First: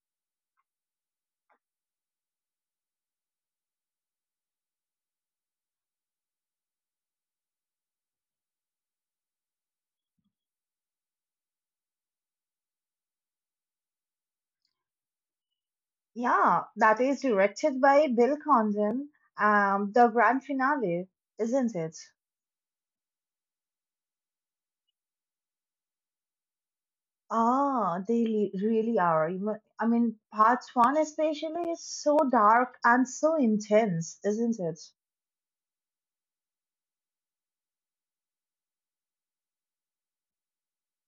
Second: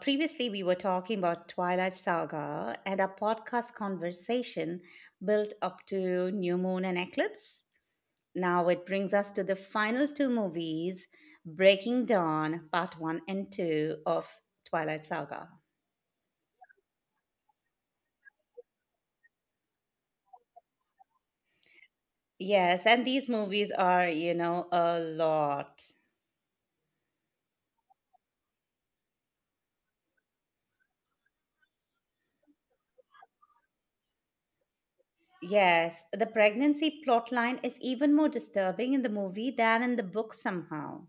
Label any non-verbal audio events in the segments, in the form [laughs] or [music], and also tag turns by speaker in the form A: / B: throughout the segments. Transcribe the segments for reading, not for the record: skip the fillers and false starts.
A: Previously, we were talking about Twilight Saga, and our podcast conversation built up to New Moon and Eclipse. Now it brings us to the final two movies, Breaking Dawn, Part 1 and 2 of Twilight Saga.
B: Yeah, that is directed by Bill Condon. The grand finale, isn't it?
A: Yes, and these movies are, a lot.
B: Ah, really are. I mean, part one especially is so dark and so intense, isn't it?
A: Yes, the pregnancy plotline is even more disturbing in the movie than in the book somehow.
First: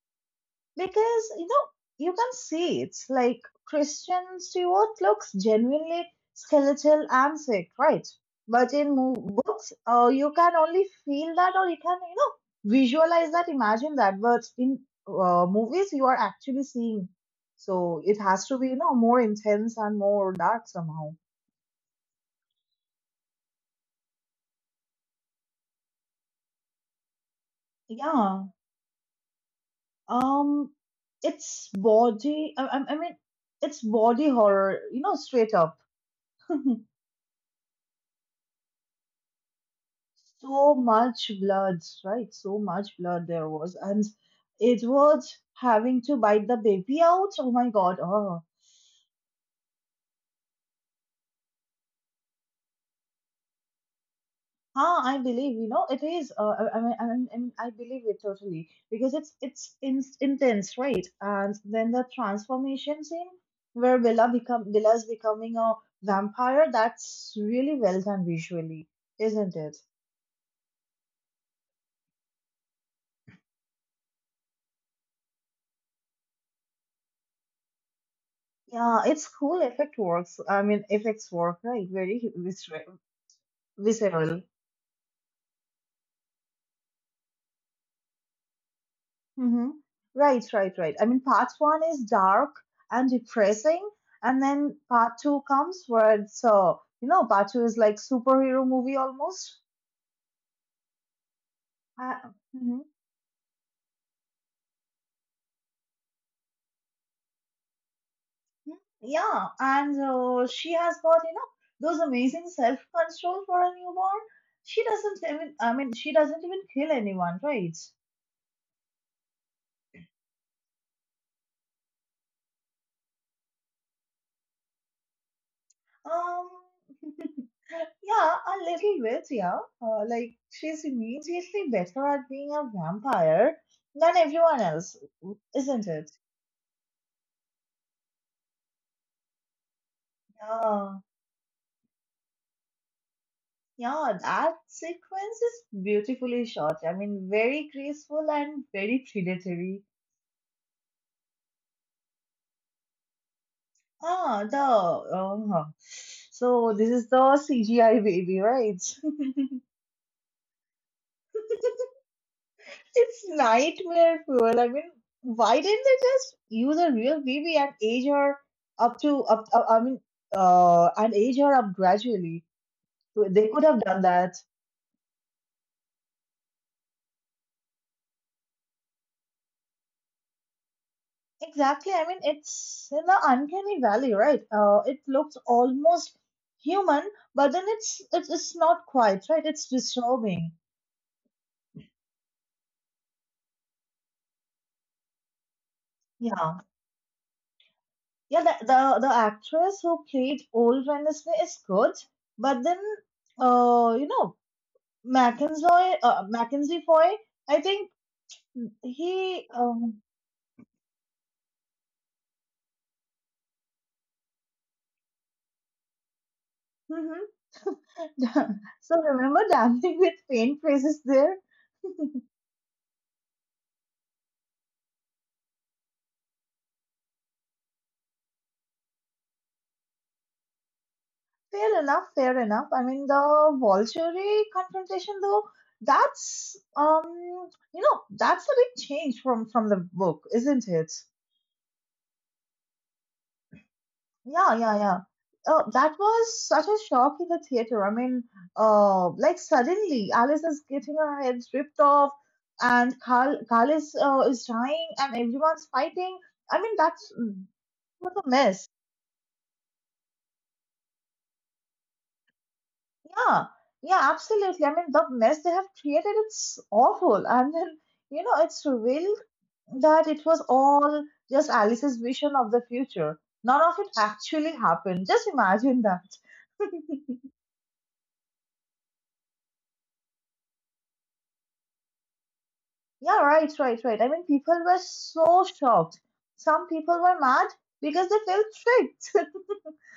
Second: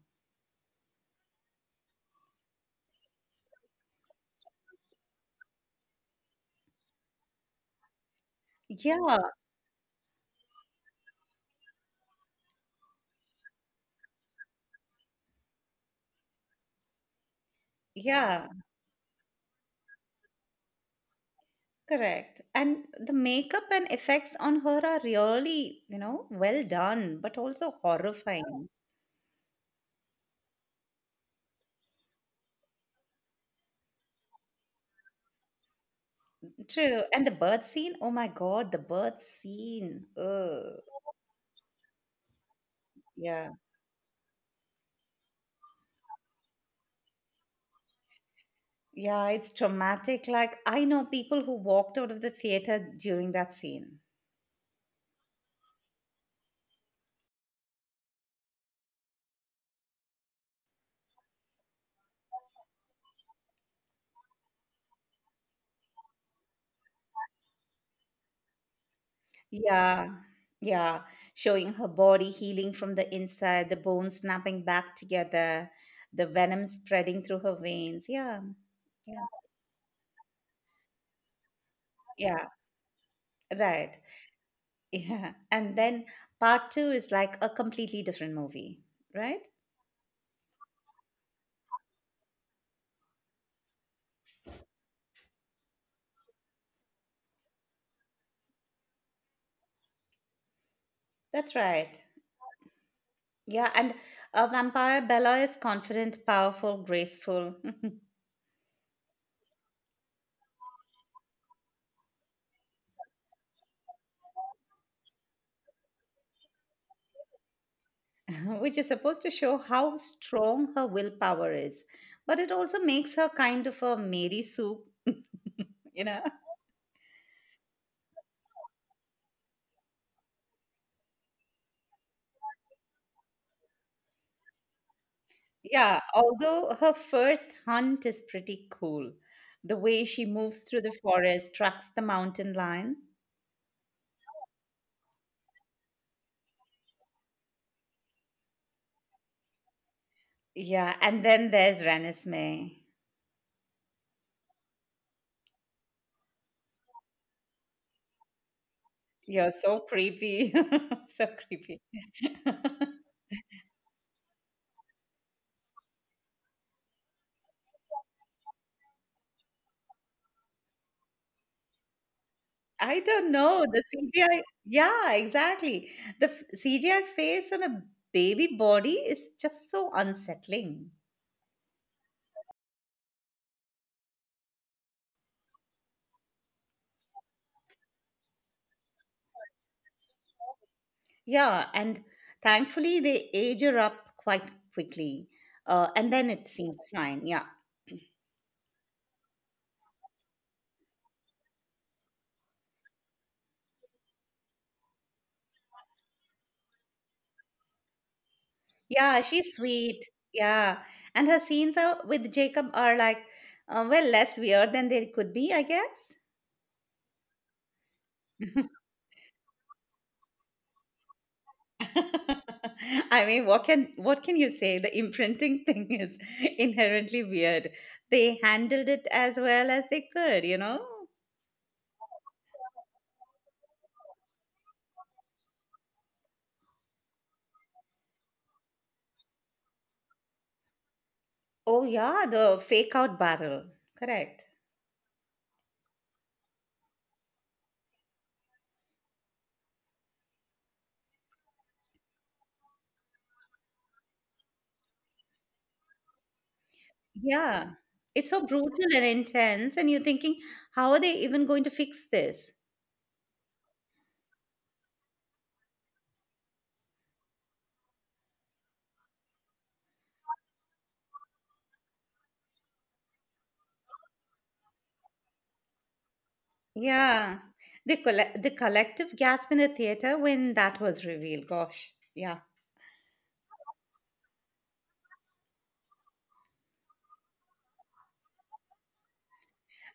B: Because you know you can see it's like Christian Stewart looks genuinely skeletal and sick, right? But in
A: Yeah,
B: books, you can only feel that, or you can visualize that, imagine that. But in movies, you are actually seeing, so it has
A: yeah,
B: to be more intense and more dark somehow.
A: correct. And the makeup and effects on her are really, well done, but also
B: Yeah.
A: horrifying.
B: Um, it's body. I mean, it's body horror. You know, straight up. [laughs]
A: True. And the birth scene, oh my God, the birth scene.
B: So
A: Ugh.
B: much blood, right? So much blood there
A: Yeah.
B: was, and it was having to bite the baby out. Oh my God! Oh,
A: Yeah, it's traumatic. Like, I know people who walked out of the theater during that scene.
B: huh, I believe it is. I mean, I believe it totally because it's intense, right? And then the transformation scene where Bella's becoming a vampire. That's really well done visually, isn't it?
A: Yeah, yeah. Showing her body healing from the inside, the bones snapping back together, the venom spreading through her veins. Yeah,
B: Yeah,
A: yeah,
B: it's effects work, right? Very
A: yeah,
B: visceral.
A: right.
B: Visceral.
A: Yeah. And then part two is like a completely different movie, right?
B: Mm-hmm. Right, right, right. I mean, part one is dark and depressing, and then part two comes where part two is like superhero movie almost.
A: That's right.
B: Uh, mhm.
A: Yeah. And a vampire Bella is confident, powerful, graceful.
B: Yeah, and she has got, those amazing self-control for a newborn.
A: [laughs]
B: She doesn't even kill anyone, right?
A: [laughs] Which is supposed to show how strong her willpower is. But it also makes her kind of a Mary Sue, [laughs] you know?
B: Um, Yeah, a little bit, yeah. Like, she's immediately better at being a vampire than everyone else, isn't
A: Yeah,
B: it?
A: although her first hunt is pretty cool. The way she moves through the
B: Yeah,
A: forest, tracks the mountain lion.
B: yeah, that sequence is beautifully shot. I mean, very graceful and very predatory.
A: Yeah, and then there's Renesmee.
B: Ah, the. So, this is the CGI baby, right?
A: You're so creepy. [laughs] So
B: [laughs]
A: creepy. [laughs]
B: It's nightmare fuel. I mean, why didn't they just use a real baby and age her up to up? Up- I mean, and age her up gradually.
A: I
B: So
A: don't
B: they could
A: know.
B: have
A: The
B: done that.
A: CGI, yeah, exactly. The CGI face on a baby body is just so unsettling.
B: Exactly. I mean, it's in the uncanny valley, right? It looks almost human, but then it's not quite right. It's disturbing.
A: Yeah, and thankfully they age her up quite quickly. And then it
B: Yeah,
A: seems fine. Yeah.
B: yeah. The, the actress who played old Wednesday is good, but then, uh, you know. Mackenzie, Mackenzie Foy, I think
A: Yeah,
B: he.
A: she's sweet. Yeah. And her scenes are, with Jacob are like, well, less weird than they could be, I guess.
B: Mhm.
A: [laughs]
B: [laughs] So remember dancing with faint phrases there?
A: [laughs] I mean, what can you say? The imprinting thing is [laughs] inherently weird. They handled it as well as they could, you know?
B: Fair enough, fair enough. I mean, the Volturi confrontation, though, that's um, that's a big change from the book, isn't it?
A: Oh yeah, the fake out battle. Correct.
B: Yeah, yeah, yeah. That was such a shock in the theater. I mean, like suddenly Alice is getting her head ripped off, and Carl is dying, and everyone's fighting. I mean,
A: Yeah.
B: what a
A: It's so
B: mess.
A: brutal and intense, and you're thinking, how are they even going to fix this?
B: Yeah, yeah, absolutely. I mean, the mess they have created, it's awful. And then, you know, it's revealed that it was all just Alice's vision of the future. None of it actually happened. Just imagine that. [laughs]
A: Yeah. The the collective gasp in the theater when that was revealed. Gosh, yeah.
B: Yeah, right, right, right. I mean, people were so shocked. Some people were mad because they felt tricked. [laughs]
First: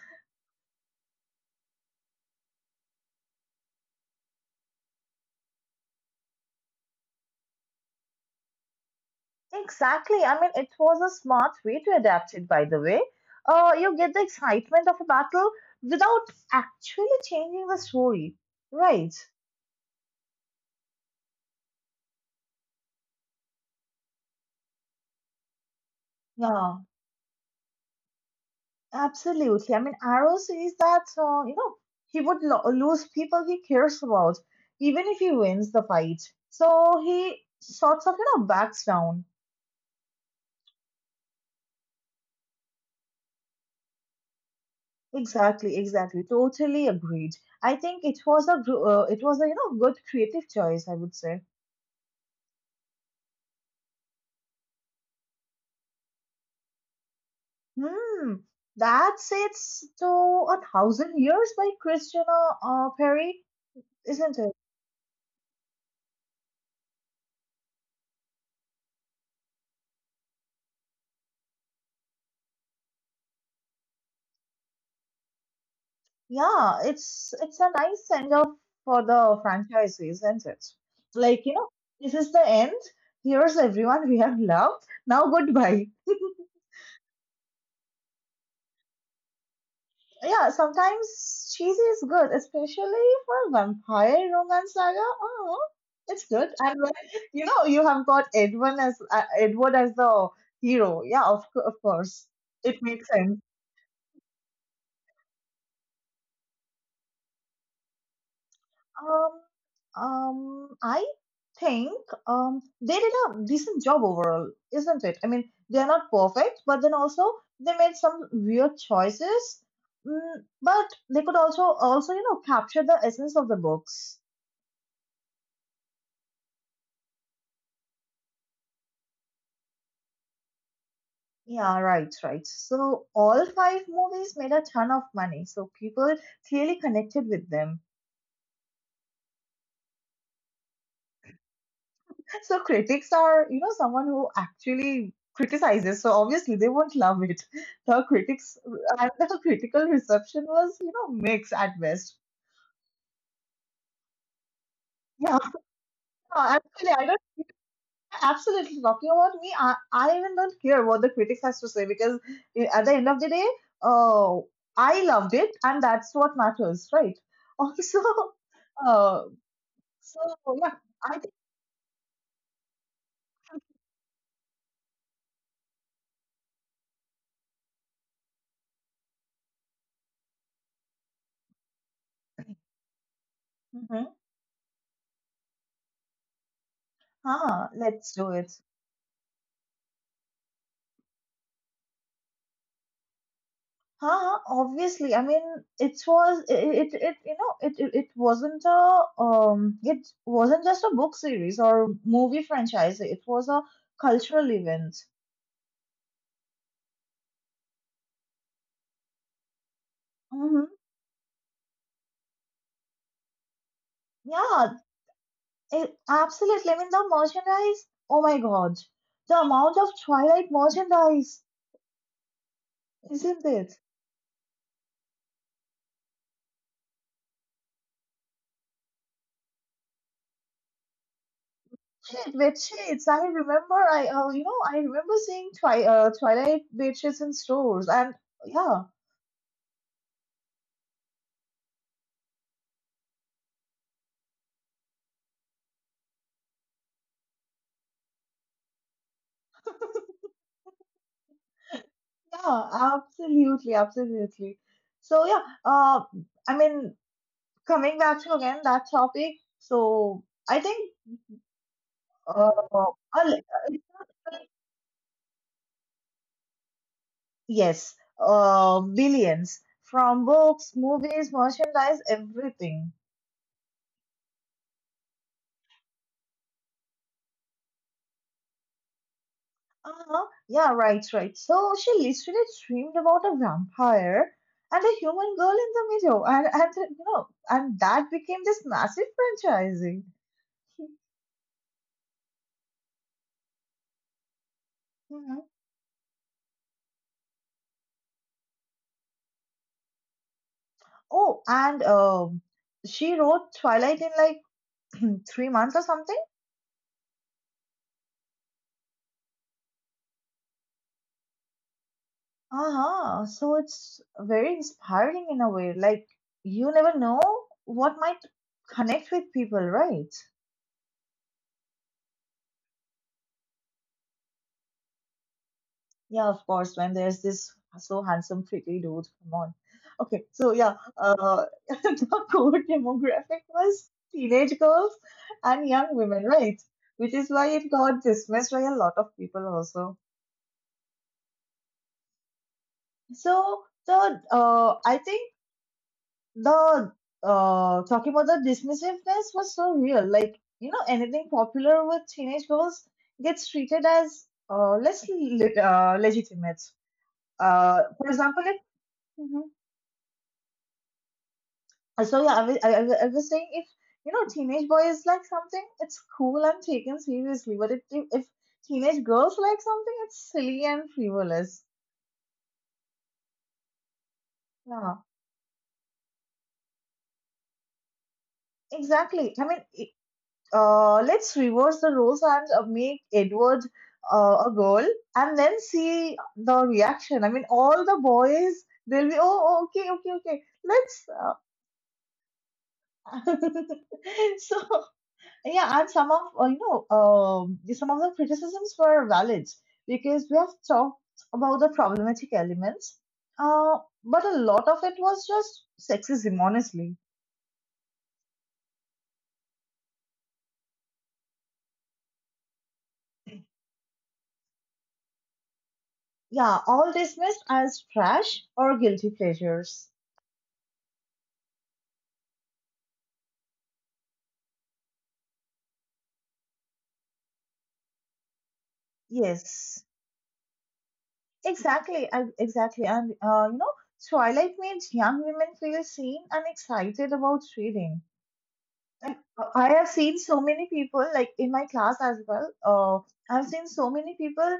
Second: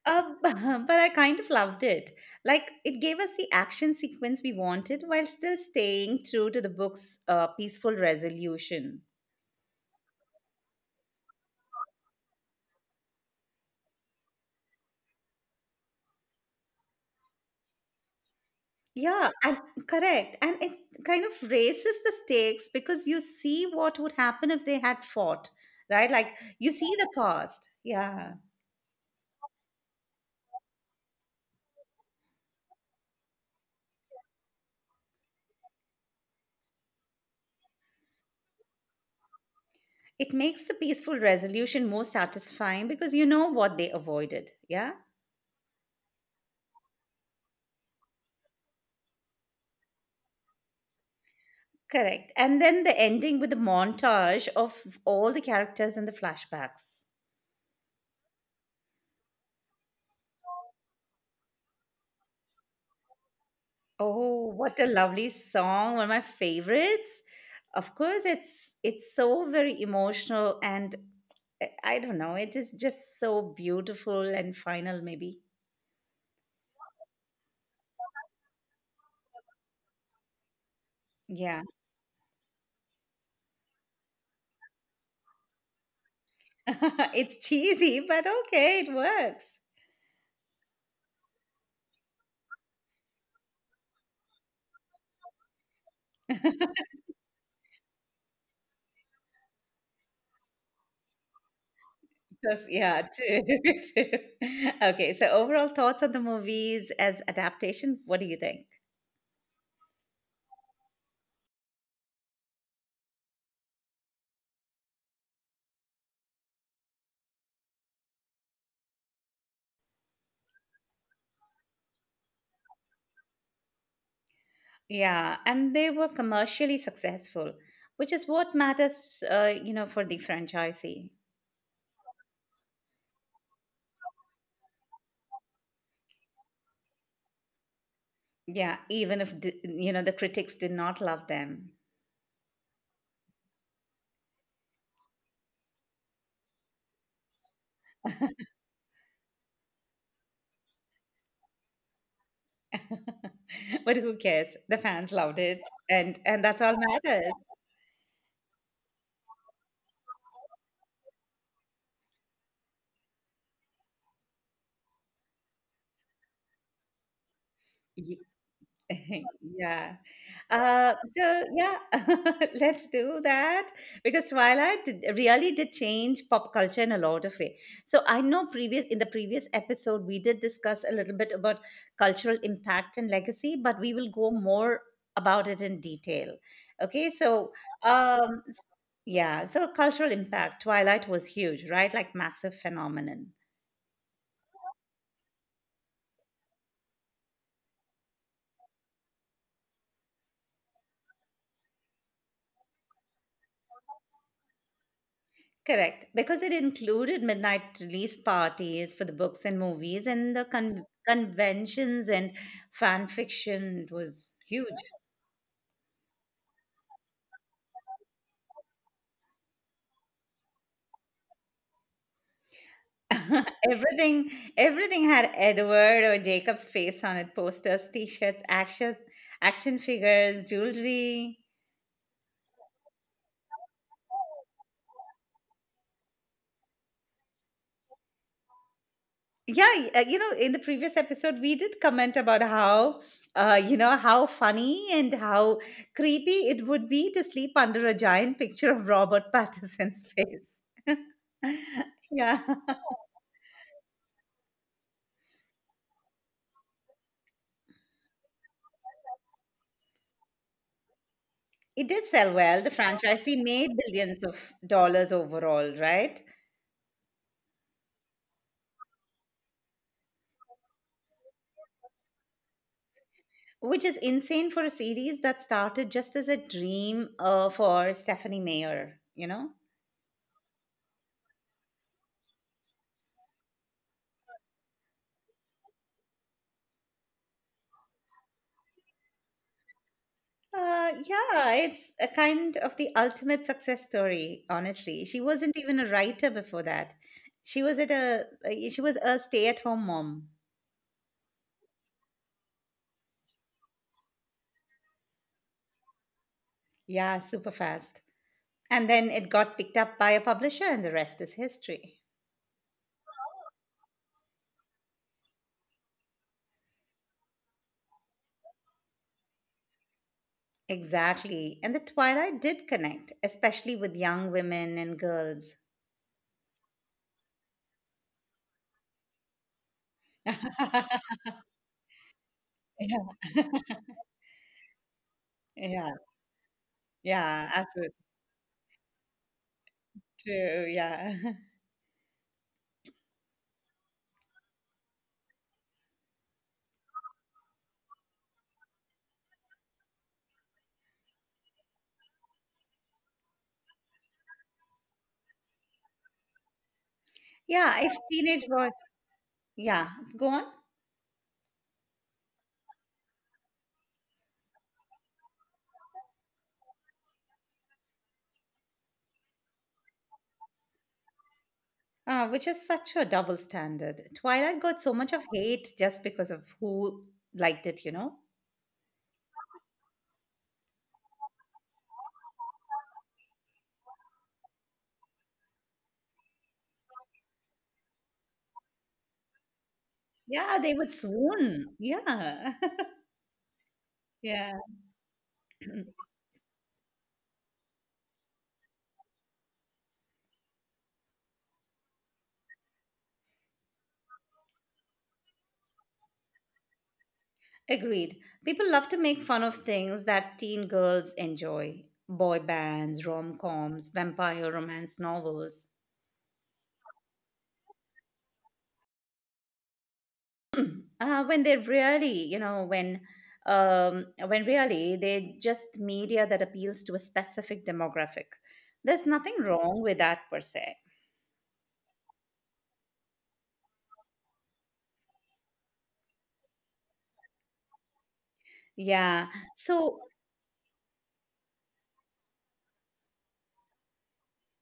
A: [laughs] But I kind of loved it. Like it gave us the action sequence we wanted while still staying true to the book's peaceful resolution.
B: Exactly. I mean, it was a smart way to adapt it, by the way. You get the excitement of a battle without actually changing the story. Right.
A: Yeah, and correct. And it kind of raises the stakes because you see what would happen if they had fought, right? Like you
B: Yeah,
A: see the cost. Yeah.
B: absolutely. I mean, Arrow says that, he would lose people he cares about, even if he wins the fight. So he sorts of, you know, backs down.
A: It makes the peaceful resolution more satisfying because you know what they avoided. Yeah,
B: Exactly, exactly. Totally agreed. I think it was a it was a good creative choice, I would say.
A: correct. And then the ending with the montage of all the characters in the flashbacks.
B: Hmm. That sits to a thousand years by Christina Perry, isn't
A: Oh,
B: it?
A: what a lovely song. One of my favorites. Of course, it's so very emotional, and I don't know, it is just so beautiful and final maybe.
B: Yeah, it's a nice send off for the franchise, isn't it? Like, you
A: Yeah.
B: know, this is the end. Here's everyone we have loved. Now goodbye.
A: [laughs] It's cheesy, but okay, it works.
B: Yeah, sometimes cheesy is good, especially for vampire romance saga. Oh, it's good. And
A: [laughs]
B: when, you know, you have got Edwin as Edward as the hero. Yeah, of of course,
A: Because
B: it
A: yeah,
B: makes
A: too.
B: sense.
A: [laughs] Two. Okay, so overall thoughts on the movies as adaptation, what do you think?
B: Um, I think they did a decent job overall, isn't it? I mean, they're not perfect, but then also they made some weird choices. Mm, but they could also capture the essence of the books.
A: Yeah, and they were commercially successful, which is what matters, for the franchisee.
B: Yeah, right, right. So all five movies made a ton of money. So people clearly connected with them.
A: Yeah, even if the critics did not love them.
B: [laughs] So critics are, you know, someone who actually criticizes. So obviously they won't love it. [laughs] The critics and [laughs] the critical reception was, you know, mixed at best.
A: [laughs] But who cares? The fans loved
B: Yeah,
A: it, and
B: [laughs]
A: and
B: no,
A: that's all
B: actually, I don't.
A: matters.
B: Absolutely, talking about me, I even don't care what the critics has to say because at the end of the day, uh, I loved it, and that's what matters, right? [laughs] Also,
A: Y-
B: uh,
A: [laughs] Yeah.
B: so yeah, I think
A: So yeah, [laughs] let's do that because Twilight did, really did change pop culture in a lot of way. So I know previous in the previous episode we did discuss a little bit about cultural impact and legacy, but we
B: mm-hmm.
A: will go more about it in detail. Okay, so
B: Ah, let's do
A: um,
B: it.
A: yeah, so cultural impact. Twilight was huge, right? Like massive phenomenon.
B: Huh. Obviously. I mean, it was it, it it you know it it it wasn't a it wasn't just a book series or movie franchise. It was a cultural event.
A: Correct, because it included midnight release parties for the books and movies and the
B: Mm-hmm.
A: conventions and fan fiction. It was huge.
B: Yeah, it, absolutely. I mean, the merchandise. Oh my God, the amount of Twilight merchandise, isn't
A: [laughs]
B: it?
A: Everything, everything had Edward or Jacob's face on it: posters, T-shirts, action figures, jewelry.
B: Bedsheets. I remember. I you know I remember seeing Twilight bedsheets in stores, and yeah,
A: Yeah, in the previous episode, we did comment about how, how funny and how creepy it would be to sleep under a giant picture of Robert Pattinson's face. [laughs] Yeah,
B: yeah, absolutely, absolutely. So yeah, I mean, coming back to again that topic. So I think
A: it did sell
B: uh,
A: well. The franchisee
B: I'll-
A: made billions of dollars overall, right?
B: yes, billions from books, movies, merchandise, everything.
A: Which is insane for a series that started just as a dream for Stephanie Mayer, you know?
B: Uh-huh. Yeah, right, right. So she literally dreamed about a vampire and a human girl in the middle, and you know, and that became this massive franchising.
A: Yeah, it's a kind of the ultimate success story, honestly. She
B: Mhm.
A: wasn't even a writer before that. She was a stay-at-home mom.
B: Oh, and she wrote Twilight in like [clears throat] 3 months or something.
A: Yeah, super fast. And then it got picked up by a publisher and the rest is history.
B: Uh-huh. So it's very inspiring in a way. Like, you never know what might connect with people, right?
A: Exactly. And the Twilight did connect, especially with young women and girls.
B: Yeah, of course, man. There's this so handsome, pretty dude. Come on. Okay, so yeah,
A: [laughs]
B: [laughs] the core
A: Yeah.
B: demographic
A: [laughs]
B: was teenage girls and young
A: Yeah.
B: women, right? Which is why
A: Yeah,
B: it
A: absolutely
B: got dismissed by a lot of people also.
A: true. Yeah. [laughs]
B: So the I think the talking about the dismissiveness was so real. Like, you know, anything popular with teenage girls gets treated as legitimate.
A: Yeah, if
B: For example,
A: teenage boys,
B: if
A: yeah, go on.
B: So yeah, I was, I was saying if you know teenage boy is like something, it's cool and taken seriously. But if teenage girls like something, it's silly and frivolous.
A: Which is such a double standard. Twilight got so
B: Yeah,
A: much of hate just because of who liked it, you know?
B: exactly. Uh, let's reverse the roles and make Edward a girl, and then see the reaction. I mean, all the boys they'll be oh okay.
A: Yeah, they would
B: Let's
A: swoon. Yeah. [laughs]
B: uh, [laughs]
A: Yeah.
B: so yeah, and some of some of the criticisms were valid because we have talked about the problematic elements, uh, but a lot of it was just sexism, honestly.
A: Agreed. People love to make fun of things that teen girls enjoy boy bands, rom coms, vampire romance novels.
B: Yeah, all dismissed as trash or guilty pleasures.
A: When they're really, you know, when. When really they're just media that appeals to a specific demographic. There's nothing wrong
B: Yes,
A: with that per se.
B: exactly, and you know, Twilight made young women feel seen and excited about reading. And
A: Yeah.
B: I have
A: So,
B: seen so many people, like in my class as well. I've seen so many people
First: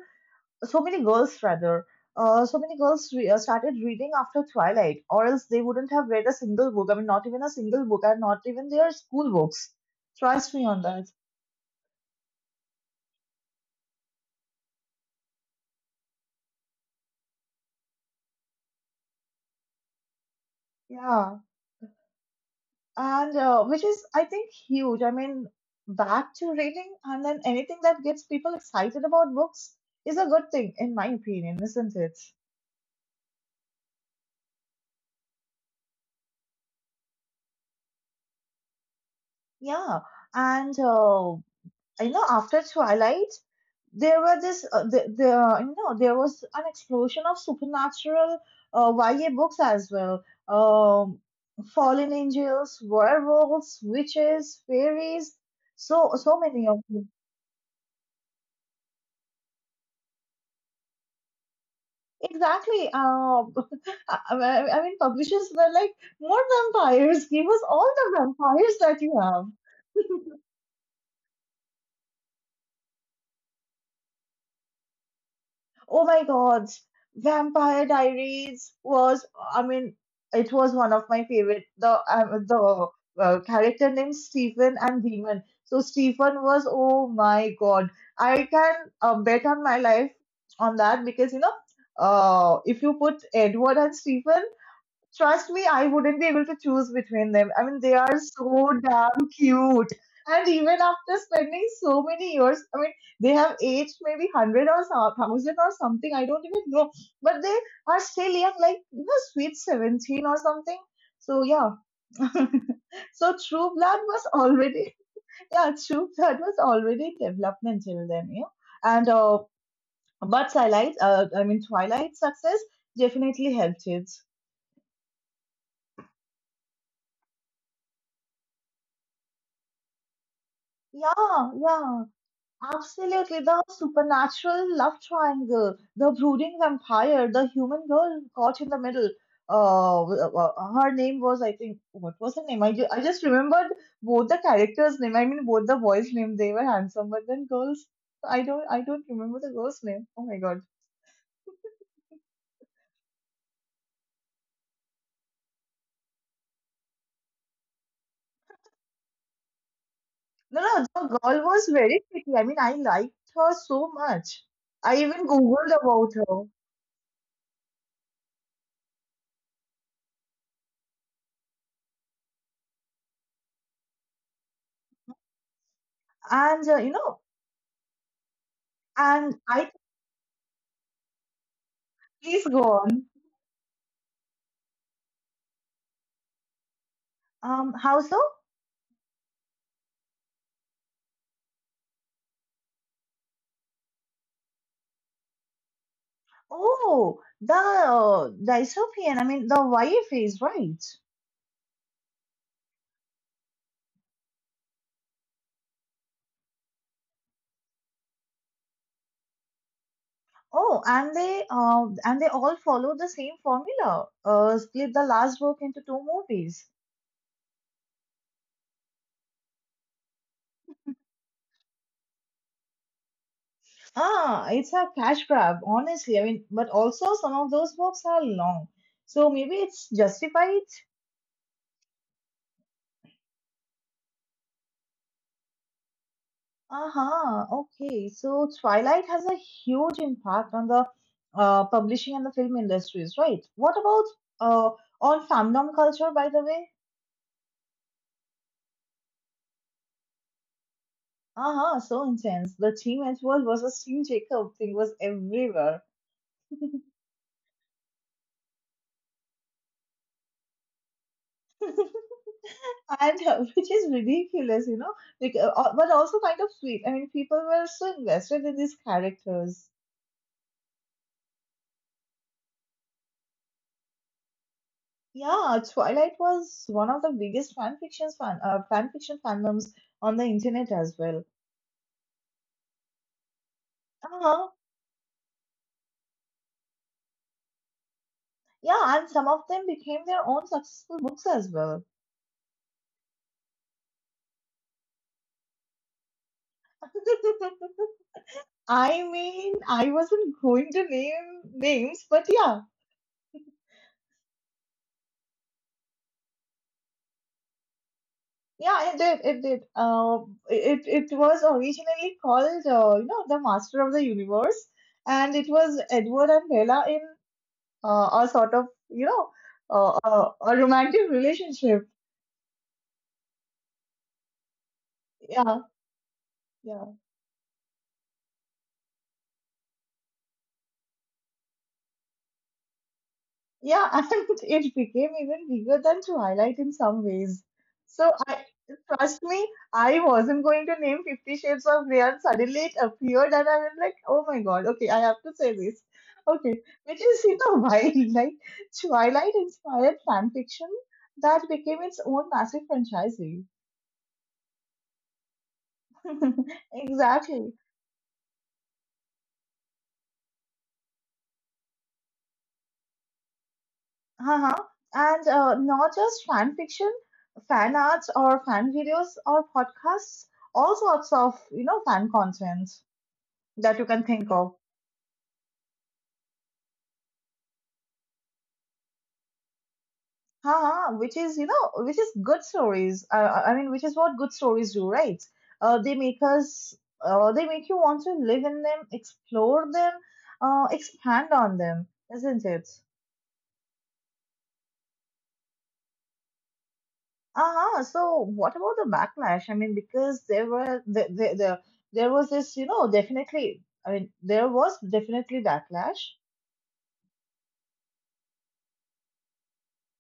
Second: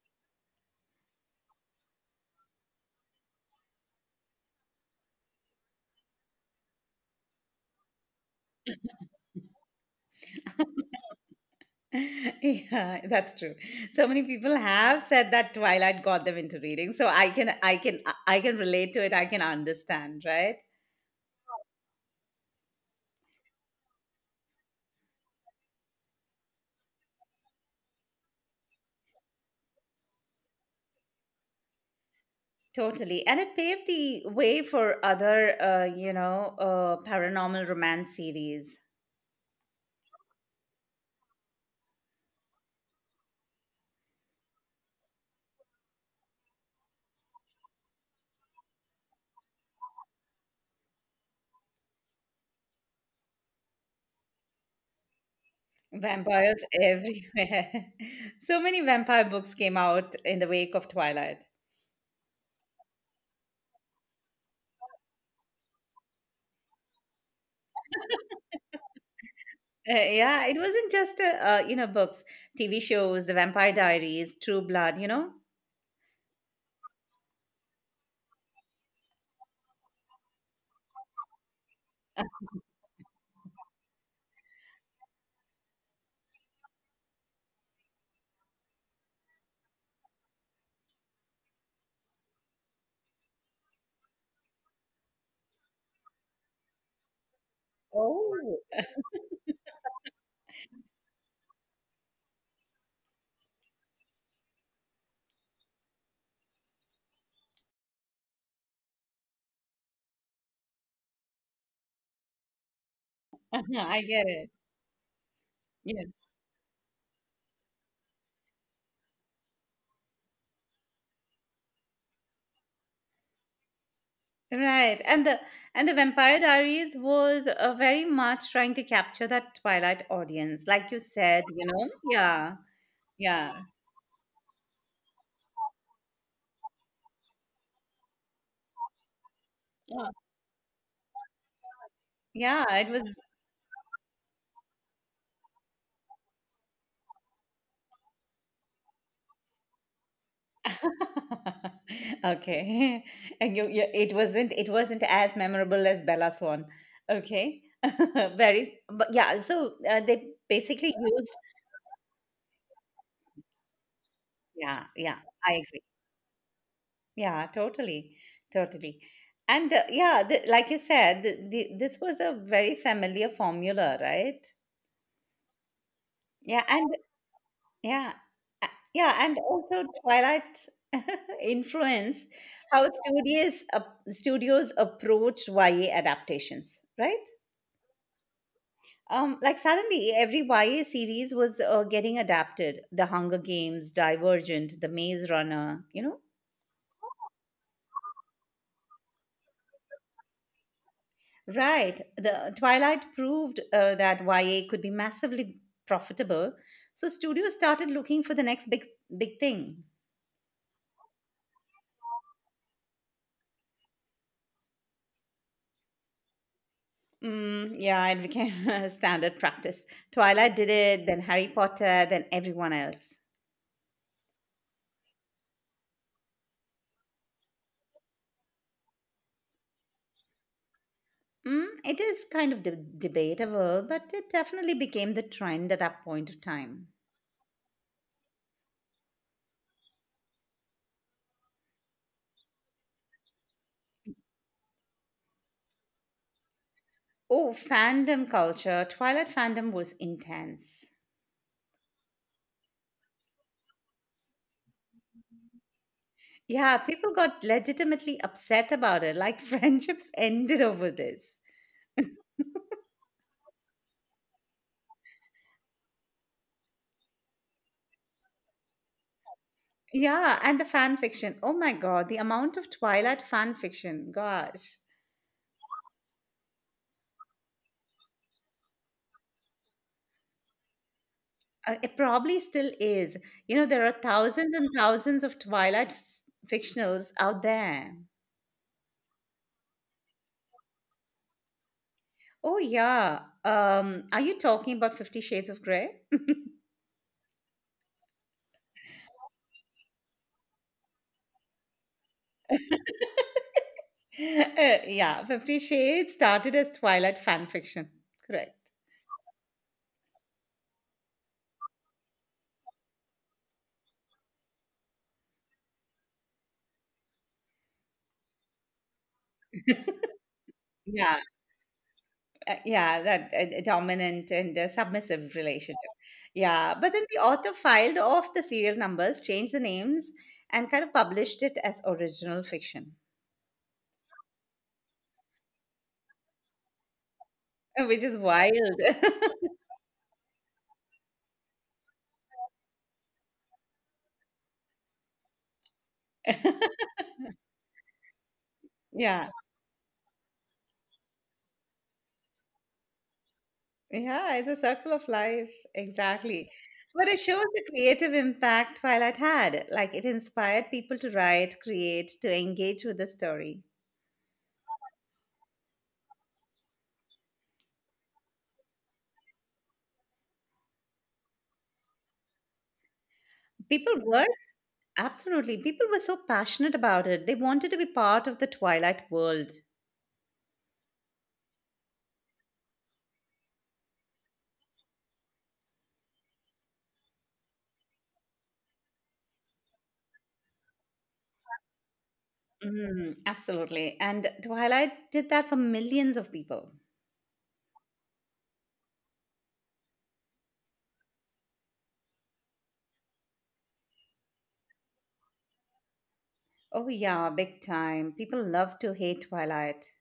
B: so many girls rather so many girls started reading after Twilight or else they wouldn't have read a single book. I mean, not even a single book, and not even their school books. Trust me on that.
A: [laughs] yeah, that's true. So many people have said that Twilight got them into reading. So I can relate to it. I can understand, right?
B: Yeah, and which is I think huge. I mean, back to reading, and then anything that gets people excited about books is a good thing, in my opinion, isn't it?
A: Totally. And it paved the way for other, paranormal romance series.
B: Yeah, and you know, after Twilight there were this the you know there was an explosion of supernatural YA books as well. Um, fallen angels, werewolves, witches, fairies, so
A: Vampires
B: many of them.
A: everywhere. [laughs] So many vampire books came out in the wake of Twilight.
B: Exactly. [laughs] I mean, publishers were like, more vampires. Give us all the vampires that you have.
A: Yeah, it wasn't just, books, TV shows, The Vampire Diaries, True Blood, you know?
B: Oh my God, Vampire Diaries was, I mean, it was one of my favorite.
A: [laughs]
B: The Character named Stephen and Demon. So Stephen was, oh my God, I can bet on my life on that because you know, if you put Edward and Stephen, trust me, I wouldn't be able to choose between them. I mean, they are
A: Oh,
B: so damn cute. And even after spending so many years, I mean, they have aged maybe 100 or 1000 or something, I don't even know. But they are still young, like, you know, sweet 17 or something. So, yeah. [laughs] So
A: [laughs]
B: True Blood
A: I
B: was
A: get it.
B: already [laughs] yeah,
A: Yeah.
B: True Blood was already development till then, you know. And but Twilight's success definitely helped it.
A: Right. And the Vampire Diaries was very much trying to capture that Twilight audience, like you said,
B: Yeah,
A: you know?
B: yeah,
A: Yeah.
B: absolutely,
A: Yeah.
B: the supernatural love triangle, the brooding vampire, the human girl caught in the middle.
A: Yeah,
B: Her name was, I think, what was her name?
A: yeah, it
B: I
A: was
B: just remembered both the characters' name. I mean, both the boys' name. They were handsome, but then girls, I don't remember the girl's name. Oh my God!
A: [laughs] okay. [laughs] And you it wasn't as memorable as Bella Swan. Okay. [laughs] Very but yeah, so they
B: No,
A: basically
B: no, the
A: used
B: girl was very pretty. I mean, I liked her so much.
A: yeah,
B: I
A: yeah.
B: even
A: I
B: googled
A: agree.
B: about her,
A: Yeah, totally, totally. And yeah, like you said, this was a very familiar formula, right? Yeah,
B: and you
A: and
B: know,
A: yeah, a- yeah,
B: and
A: and
B: I
A: also Twilight [laughs] influenced
B: please go
A: how
B: on.
A: studios approached YA adaptations, right?
B: How so?
A: Like suddenly every YA series was getting adapted. The Hunger Games, Divergent, The Maze Runner, you know?
B: Oh, the dystopian, I mean the YA phase, right?
A: Right. The Twilight proved that YA could be massively profitable, so studios started looking for the next big thing.
B: Oh, and they all follow the same formula. Split the last book into two movies.
A: Mm, yeah, it became [laughs] a standard practice. Twilight did it, then Harry Potter, then everyone else.
B: Ah, it's a cash grab, honestly. I mean, but also some of those books are long, so maybe it's justified.
A: Mm, it is kind of debatable, but it definitely became the trend at that point of time.
B: Uh-huh. Okay, so Twilight has a huge impact on the publishing and the film industries, right? What about uh, on fandom culture, by the way?
A: Oh, fandom culture. Twilight fandom was intense.
B: Uh huh. So intense. The team at work versus Team Jacob thing was everywhere.
A: Yeah, people got legitimately upset about it, like [laughs] friendships ended over this.
B: And [laughs] which is ridiculous, you know, but also kind of sweet. I mean, people were so invested in these characters.
A: Yeah, and the fan fiction. Oh my God, the amount of Twilight fan fiction. Gosh,
B: Yeah, Twilight was one of the biggest fan fiction fandoms on the internet as well.
A: it probably still is. You know, there are
B: Uh-huh.
A: thousands and thousands of Twilight fictionals out there.
B: Yeah, and some of them became their own successful books as well. [laughs]
A: Oh yeah. Are you talking about Fifty Shades of Grey? [laughs]
B: I mean, I wasn't going to name names, but yeah,
A: Yeah, Fifty Shades started as Twilight fan fiction. Correct.
B: yeah, it did. It did. It was originally called, the Master of the Universe, and it was Edward and Bella in a sort of, uh, a romantic
A: Yeah,
B: relationship.
A: Yeah, that dominant and submissive
B: Yeah,
A: relationship. Yeah,
B: yeah.
A: but then the author filed off the serial numbers, changed the names, and kind of published it as original fiction.
B: Yeah, [laughs] and it became even bigger than Twilight in some ways.
A: [laughs] Which
B: So
A: is
B: I
A: wild.
B: Trust me, I wasn't going to name Fifty Shades of Grey, and suddenly it appeared, and I was like, "Oh my God, okay, I have to say this." Okay, which is you know [laughs] wild. Like
A: [laughs] Yeah,
B: Twilight inspired fan fiction that became its own massive franchise.
A: yeah, it's a circle of life. Exactly.
B: [laughs]
A: But it shows
B: Exactly.
A: the creative impact Twilight had. Like it inspired people to write, create, to engage with the story.
B: Uh-huh. And not just fan fiction, fan arts or fan videos or podcasts, all sorts of, you know, fan content that you
A: People
B: can
A: were,
B: think of.
A: Absolutely, people were so passionate about it. They wanted to be part of the Twilight world.
B: Uh-huh. Which is, you know, which is good stories. I mean, which is what good stories do, right? Uh, they make us, they make you want to live in them, explore them, expand on them, isn't it?
A: Mm, absolutely. And Twilight did that for millions of people.
B: Uh-huh. So what about the backlash? I mean, because there were the there was this, you know, definitely. I mean, there was definitely backlash.
A: Oh, yeah, big time. People love to hate Twilight.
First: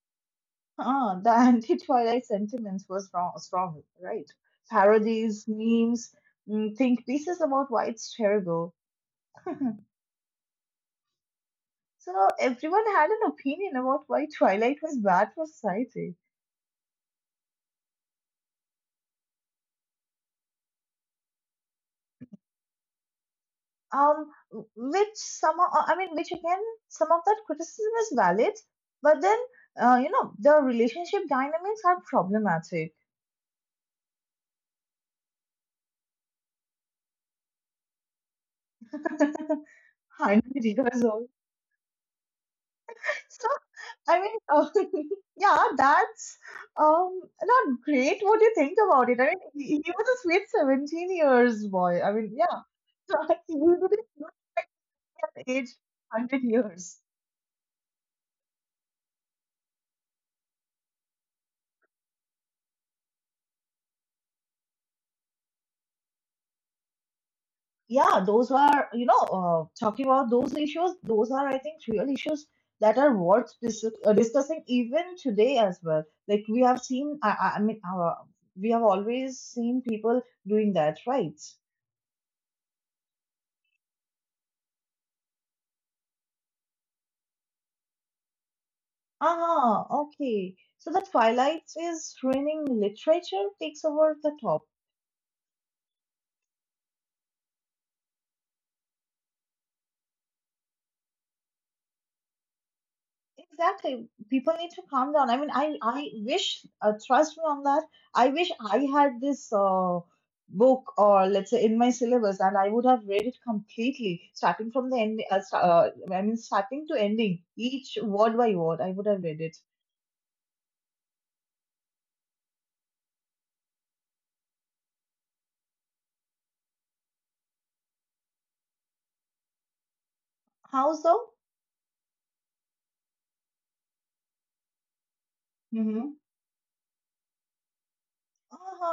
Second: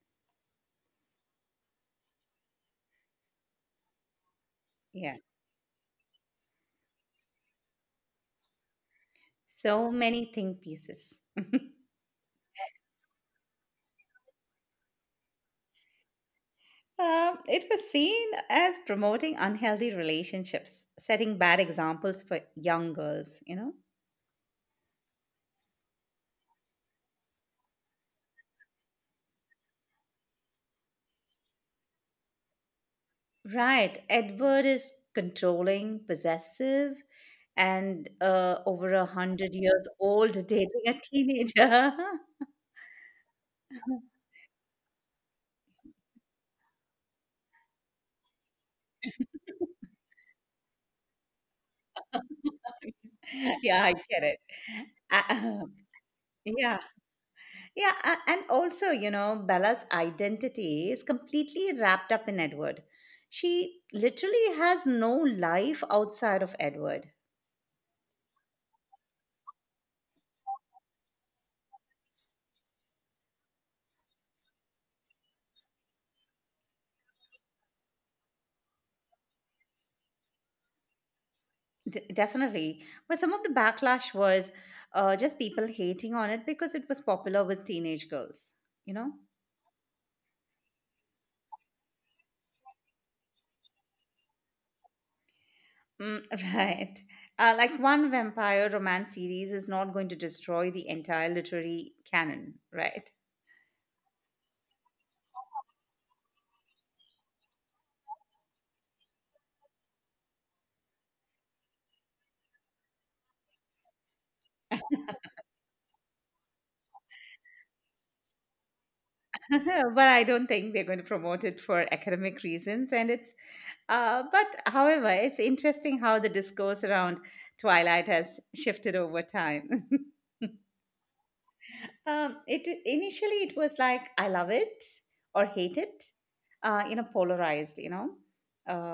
B: The [laughs] anti-Twilight sentiments were strong, strong, right?
A: Yeah,
B: Parodies, memes, think pieces about why it's terrible.
A: so many think pieces. [laughs]
B: So everyone had an opinion about why Twilight was bad for society.
A: It was seen as promoting unhealthy relationships, setting bad examples for young girls, you know?
B: Um which some o- I mean which again some of that criticism is valid but then you know the relationship dynamics are problematic.
A: Right. Edward is controlling, possessive, and over a
B: [laughs]
A: hundred years old,
B: I know
A: [laughs] dating
B: you
A: a
B: all.
A: teenager.
B: so i mean uh, [laughs] yeah that's um not great. What do you think about it? I mean he
A: [laughs]
B: was a sweet 17 years boy, I mean,
A: [laughs]
B: yeah. [laughs] He would
A: Yeah,
B: have
A: I get
B: been
A: it.
B: at
A: Uh,
B: age 100
A: [laughs] yeah,
B: years.
A: yeah, and also, you know, Bella's identity is completely wrapped up in Edward. She literally has no life outside of Edward.
B: Yeah, those are, you know, talking about those issues, those are, I think, real issues that are worth discussing even today as well. Like we have seen, we have always seen people doing that, right?
A: Definitely. But some of the backlash was just people hating on it because it was popular with teenage girls, you know?
B: Ah, okay. So the Twilight is ruining literature takes over the...
A: Mm, [laughs] right. Like one vampire romance series is not going to destroy the entire literary canon, right?
B: Exactly. People need to calm down. I mean, trust me on that. I wish I had this book or let's say in my syllabus, and I would have read it completely, starting from the end. Starting to ending, each word by word, I would have read
A: [laughs]
B: it.
A: But I don't think they're going to promote it for academic reasons. And it's, but however, it's interesting how the discourse around Twilight has shifted over time. [laughs]
B: How so?
A: It initially it was like I love it or hate it,
B: Mm-hmm.
A: polarized.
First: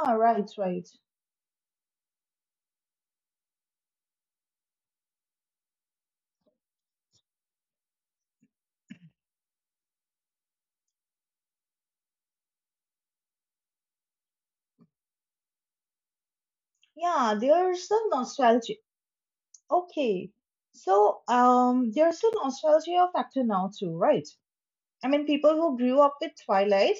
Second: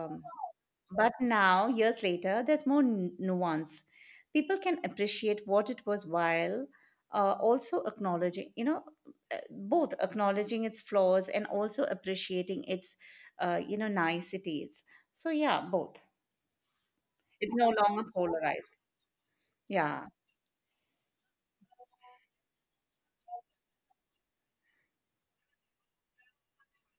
B: Ah, right, right.
A: but now, years later, there's more nuance. People can appreciate what it was while also acknowledging, both acknowledging its flaws and also appreciating its, niceties. So, yeah, both.
B: Yeah,
A: It's no
B: there's some
A: longer
B: nostalgia.
A: polarized. Yeah,
B: Okay. So, there's a nostalgia factor now too, right? I mean, people who grew up with Twilight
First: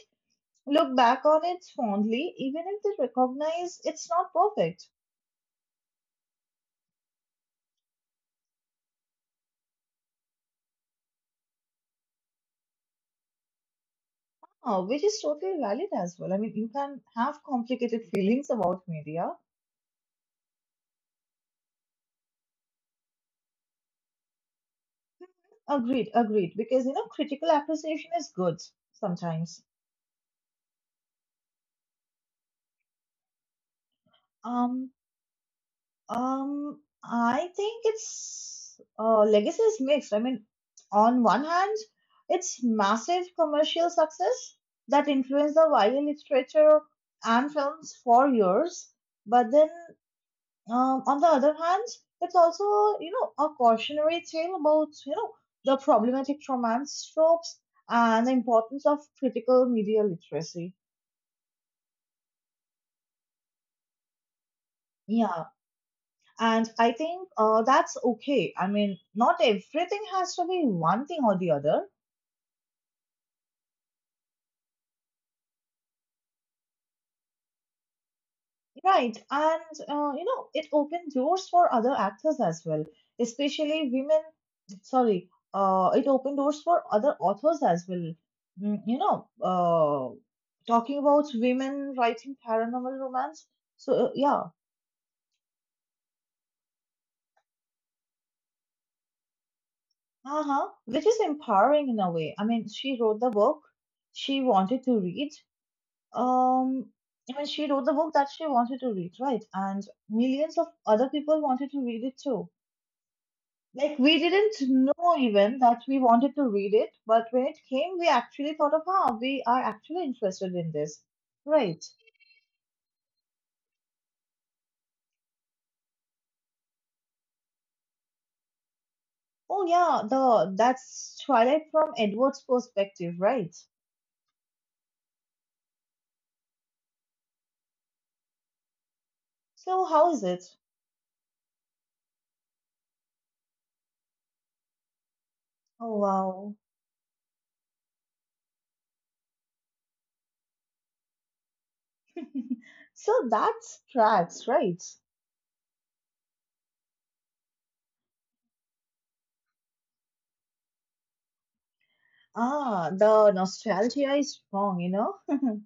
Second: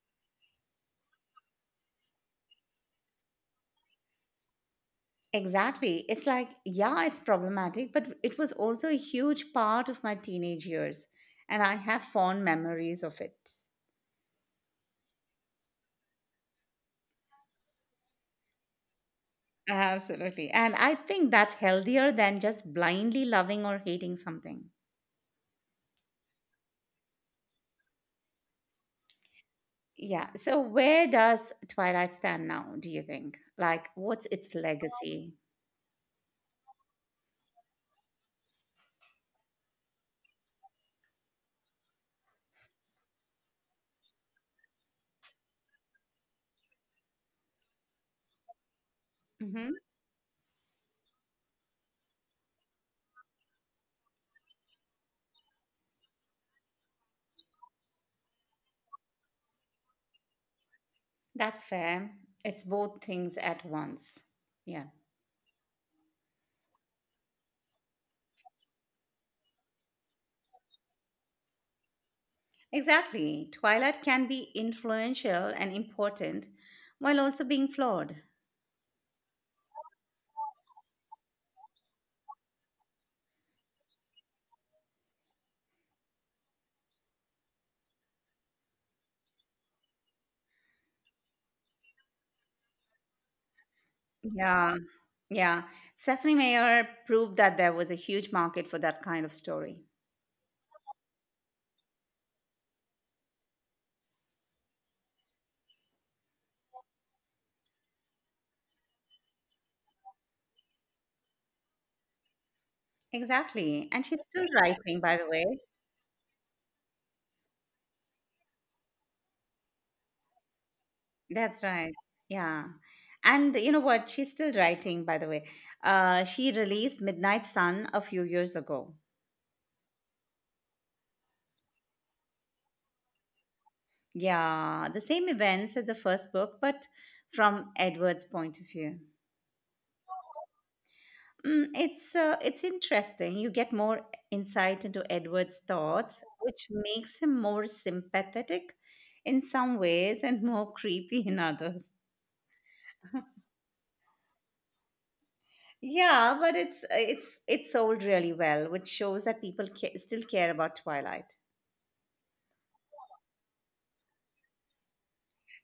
B: look back on it fondly, even if they recognize it's not perfect,
A: exactly. It's like, yeah, it's problematic, but it was also a huge part of my teenage years, and I have fond memories of it.
B: which is totally valid as well. I mean, you can have complicated feelings about media.
A: Absolutely. And I think that's healthier than just blindly loving or hating something.
B: Agreed, agreed. Because you know, critical appreciation is good sometimes.
A: Yeah. So where does Twilight stand now, do you think? Like what's its
B: Um,
A: legacy?
B: I think it's legacy is mixed. I mean, on one hand, it's massive commercial success that influenced the YA literature and films for years, but then...
A: Hmm.
B: On the other hand, it's also, you know, a cautionary tale about, you know, the problematic romance tropes and the importance of critical media literacy.
A: That's fair. It's both things at once. Yeah.
B: Yeah, and I think that's okay. I mean, not everything has to be one thing or the other.
A: Exactly. Twilight can be influential and important while also being flawed.
B: Right, and it opened doors for other actors as well, especially women. Sorry, it opened doors for other authors as well. You know, talking about women writing paranormal romance. So, uh, yeah,
A: Yeah, Yeah. Stephanie Meyer proved that there was a huge market for that kind of story.
B: uh-huh, which is empowering in a way. I mean, she wrote the book she wanted to read. Um, I mean, she wrote the book that she wanted to read, right? And millions of other people wanted to read it too.
A: Exactly.
B: Like
A: And
B: we
A: she's still
B: didn't
A: writing,
B: know
A: by the way.
B: even that we wanted to read it, but when it came, we actually thought of how we are actually interested in this.
A: That's
B: Right.
A: right. Yeah. And you know what? She's still writing, by the way. She released Midnight Sun a few years ago.
B: Oh yeah, the that's Twilight from Edward's perspective, right?
A: Yeah, the same events as the first book, but from Edward's point of view.
B: So how is it?
A: It's interesting. You get more insight into Edward's
B: Oh
A: thoughts,
B: wow.
A: which makes him more sympathetic in some ways and more [laughs] creepy in others.
B: So that's tracks, right?
A: Yeah, but it's sold really well, which shows that people still care about Twilight.
B: Ah, the nostalgia is strong, you know?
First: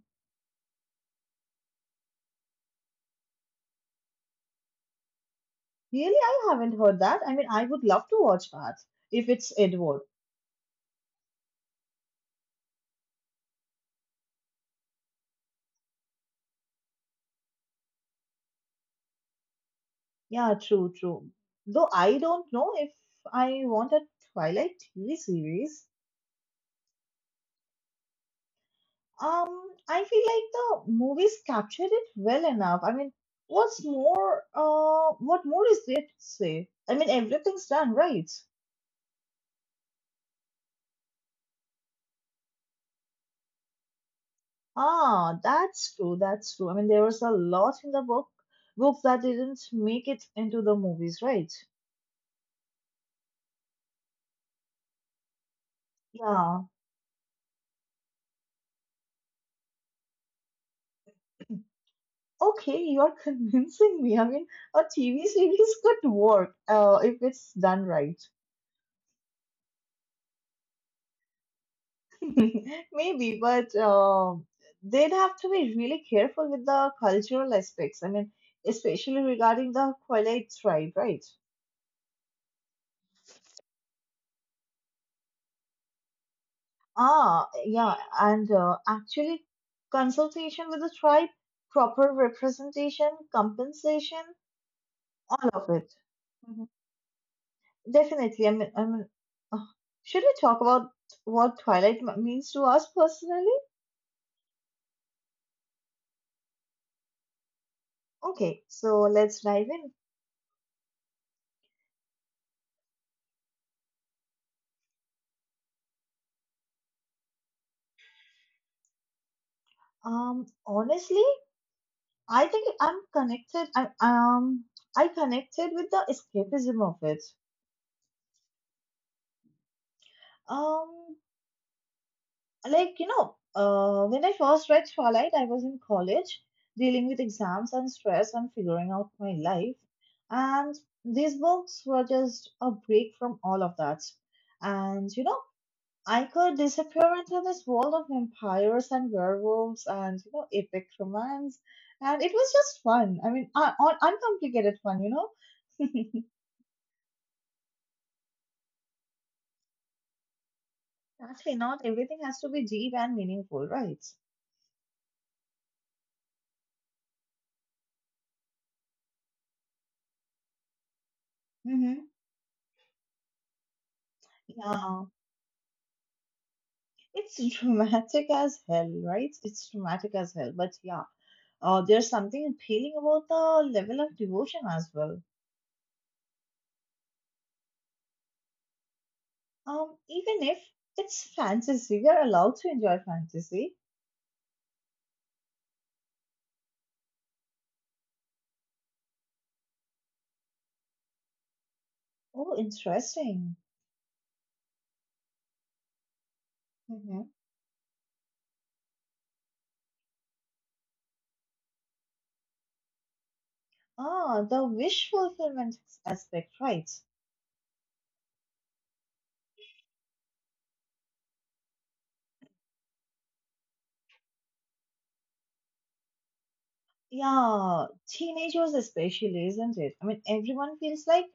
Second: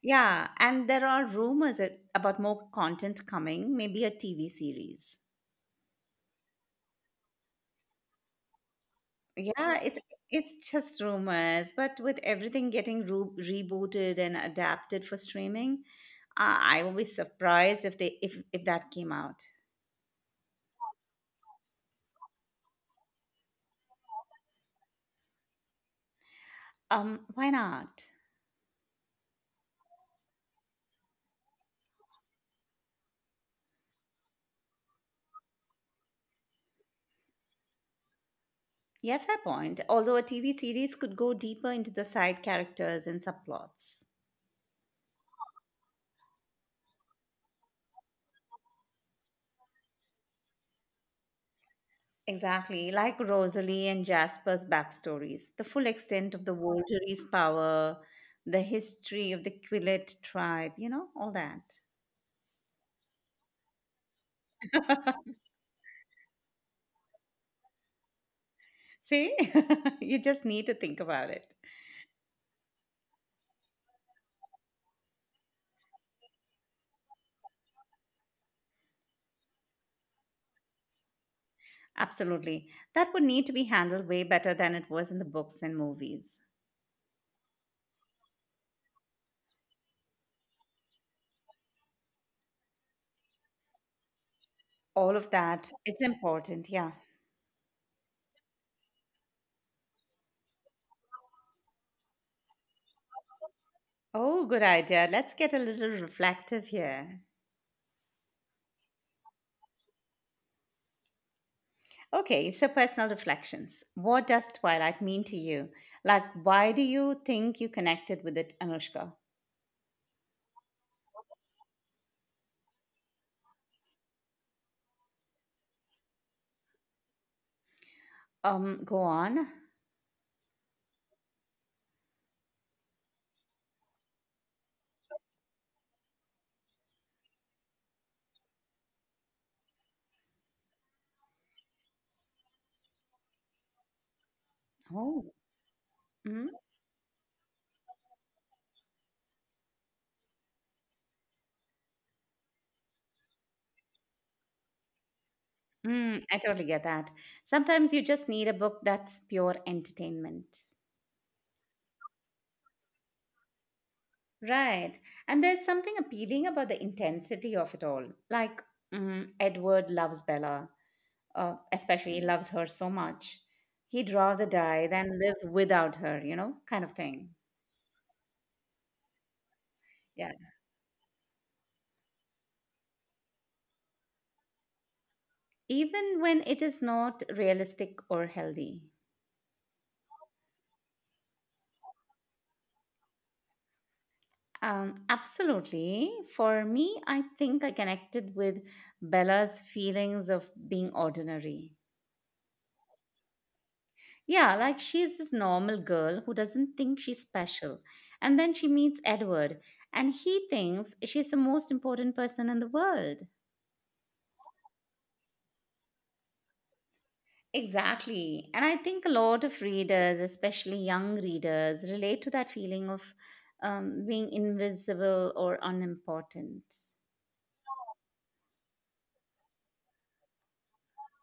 A: Yeah, and there are rumors about more content coming, maybe a TV series.
B: Really, I haven't heard that. I mean, I would love to watch that if it's
A: Yeah, it's
B: Edward.
A: it's just rumors, but with everything getting rebooted and adapted for streaming, I will be surprised if they if that came out.
B: Yeah, true, true. Though I don't know if I want a Twilight TV series.
A: Why not?
B: I feel like the movies captured it well enough. I mean, what more is there to say? I mean, everything's done right.
A: Yeah, fair point. Although a TV series could go deeper into the side characters and subplots.
B: Ah, that's true. That's true. I mean, there was a lot in the book that didn't make it into the movies, right?
A: Exactly, like Rosalie and Jasper's backstories, the full extent of the
B: Yeah.
A: Volturi's power, the history of the Quillet tribe, you know, all that.
B: Okay, you're [laughs] convincing me. I mean, a TV
A: [laughs]
B: series could work, if it's done right.
A: See, [laughs] you just need to think about it.
B: [laughs] Maybe, but they'd have to be really careful with the cultural aspects. I mean, especially regarding the twilight tribe, right?
A: Absolutely. That would need to be handled way better than it was in the books and movies.
B: Ah, yeah, and actually, consultation with the tribe, proper representation, compensation,
A: All of
B: all
A: that,
B: of it.
A: it's important,
B: Mhm.
A: yeah.
B: Definitely. Uh, should we talk about what Twilight means to us personally?
A: Oh, good idea. Let's get a little reflective here.
B: Okay, so let's dive in.
A: Okay, so personal reflections. What does Twilight mean to you? Like, why do you think you connected with it, Anushka?
B: Honestly, I think I'm connected. I connected with the escapism of it.
A: Go on.
B: Um, like you know, when I first read Twilight, I was in college, dealing with exams and stress and figuring out my life, and these books were just a break from all of that. And you
A: Oh,
B: know, I
A: mm,
B: could disappear into this world of vampires and werewolves and you know, epic romance, and it was just fun. I mean, uncomplicated fun, you know. [laughs]
A: I totally get that. Sometimes you just need a book that's pure entertainment.
B: Actually, not everything has to be deep and meaningful, right?
A: Right. And there's something appealing about the intensity of it all. Like, mm, Edward loves Bella.
B: Mm-hmm.
A: Especially loves her so much, he'd rather die
B: Yeah,
A: than live without her, you know, kind of thing.
B: it's dramatic as hell, right? It's dramatic
A: Yeah.
B: as hell, but yeah, there's something appealing about the level of devotion as well.
A: Even when it is not realistic or healthy.
B: Even if it's fantasy, we are allowed to enjoy fantasy.
A: Absolutely. For me, I think I connected with Bella's feelings of being ordinary.
B: Oh, interesting.
A: Yeah, like she's this normal girl who doesn't think
B: Mm-hmm.
A: she's special. And then she meets Edward, and he thinks she's the most important person in the world.
B: Ah, the wish fulfillment aspect, right?
A: Exactly. And I think a lot of readers, especially young readers, relate to that feeling of being invisible or unimportant.
B: Yeah, teenagers especially, isn't it? I mean, everyone feels like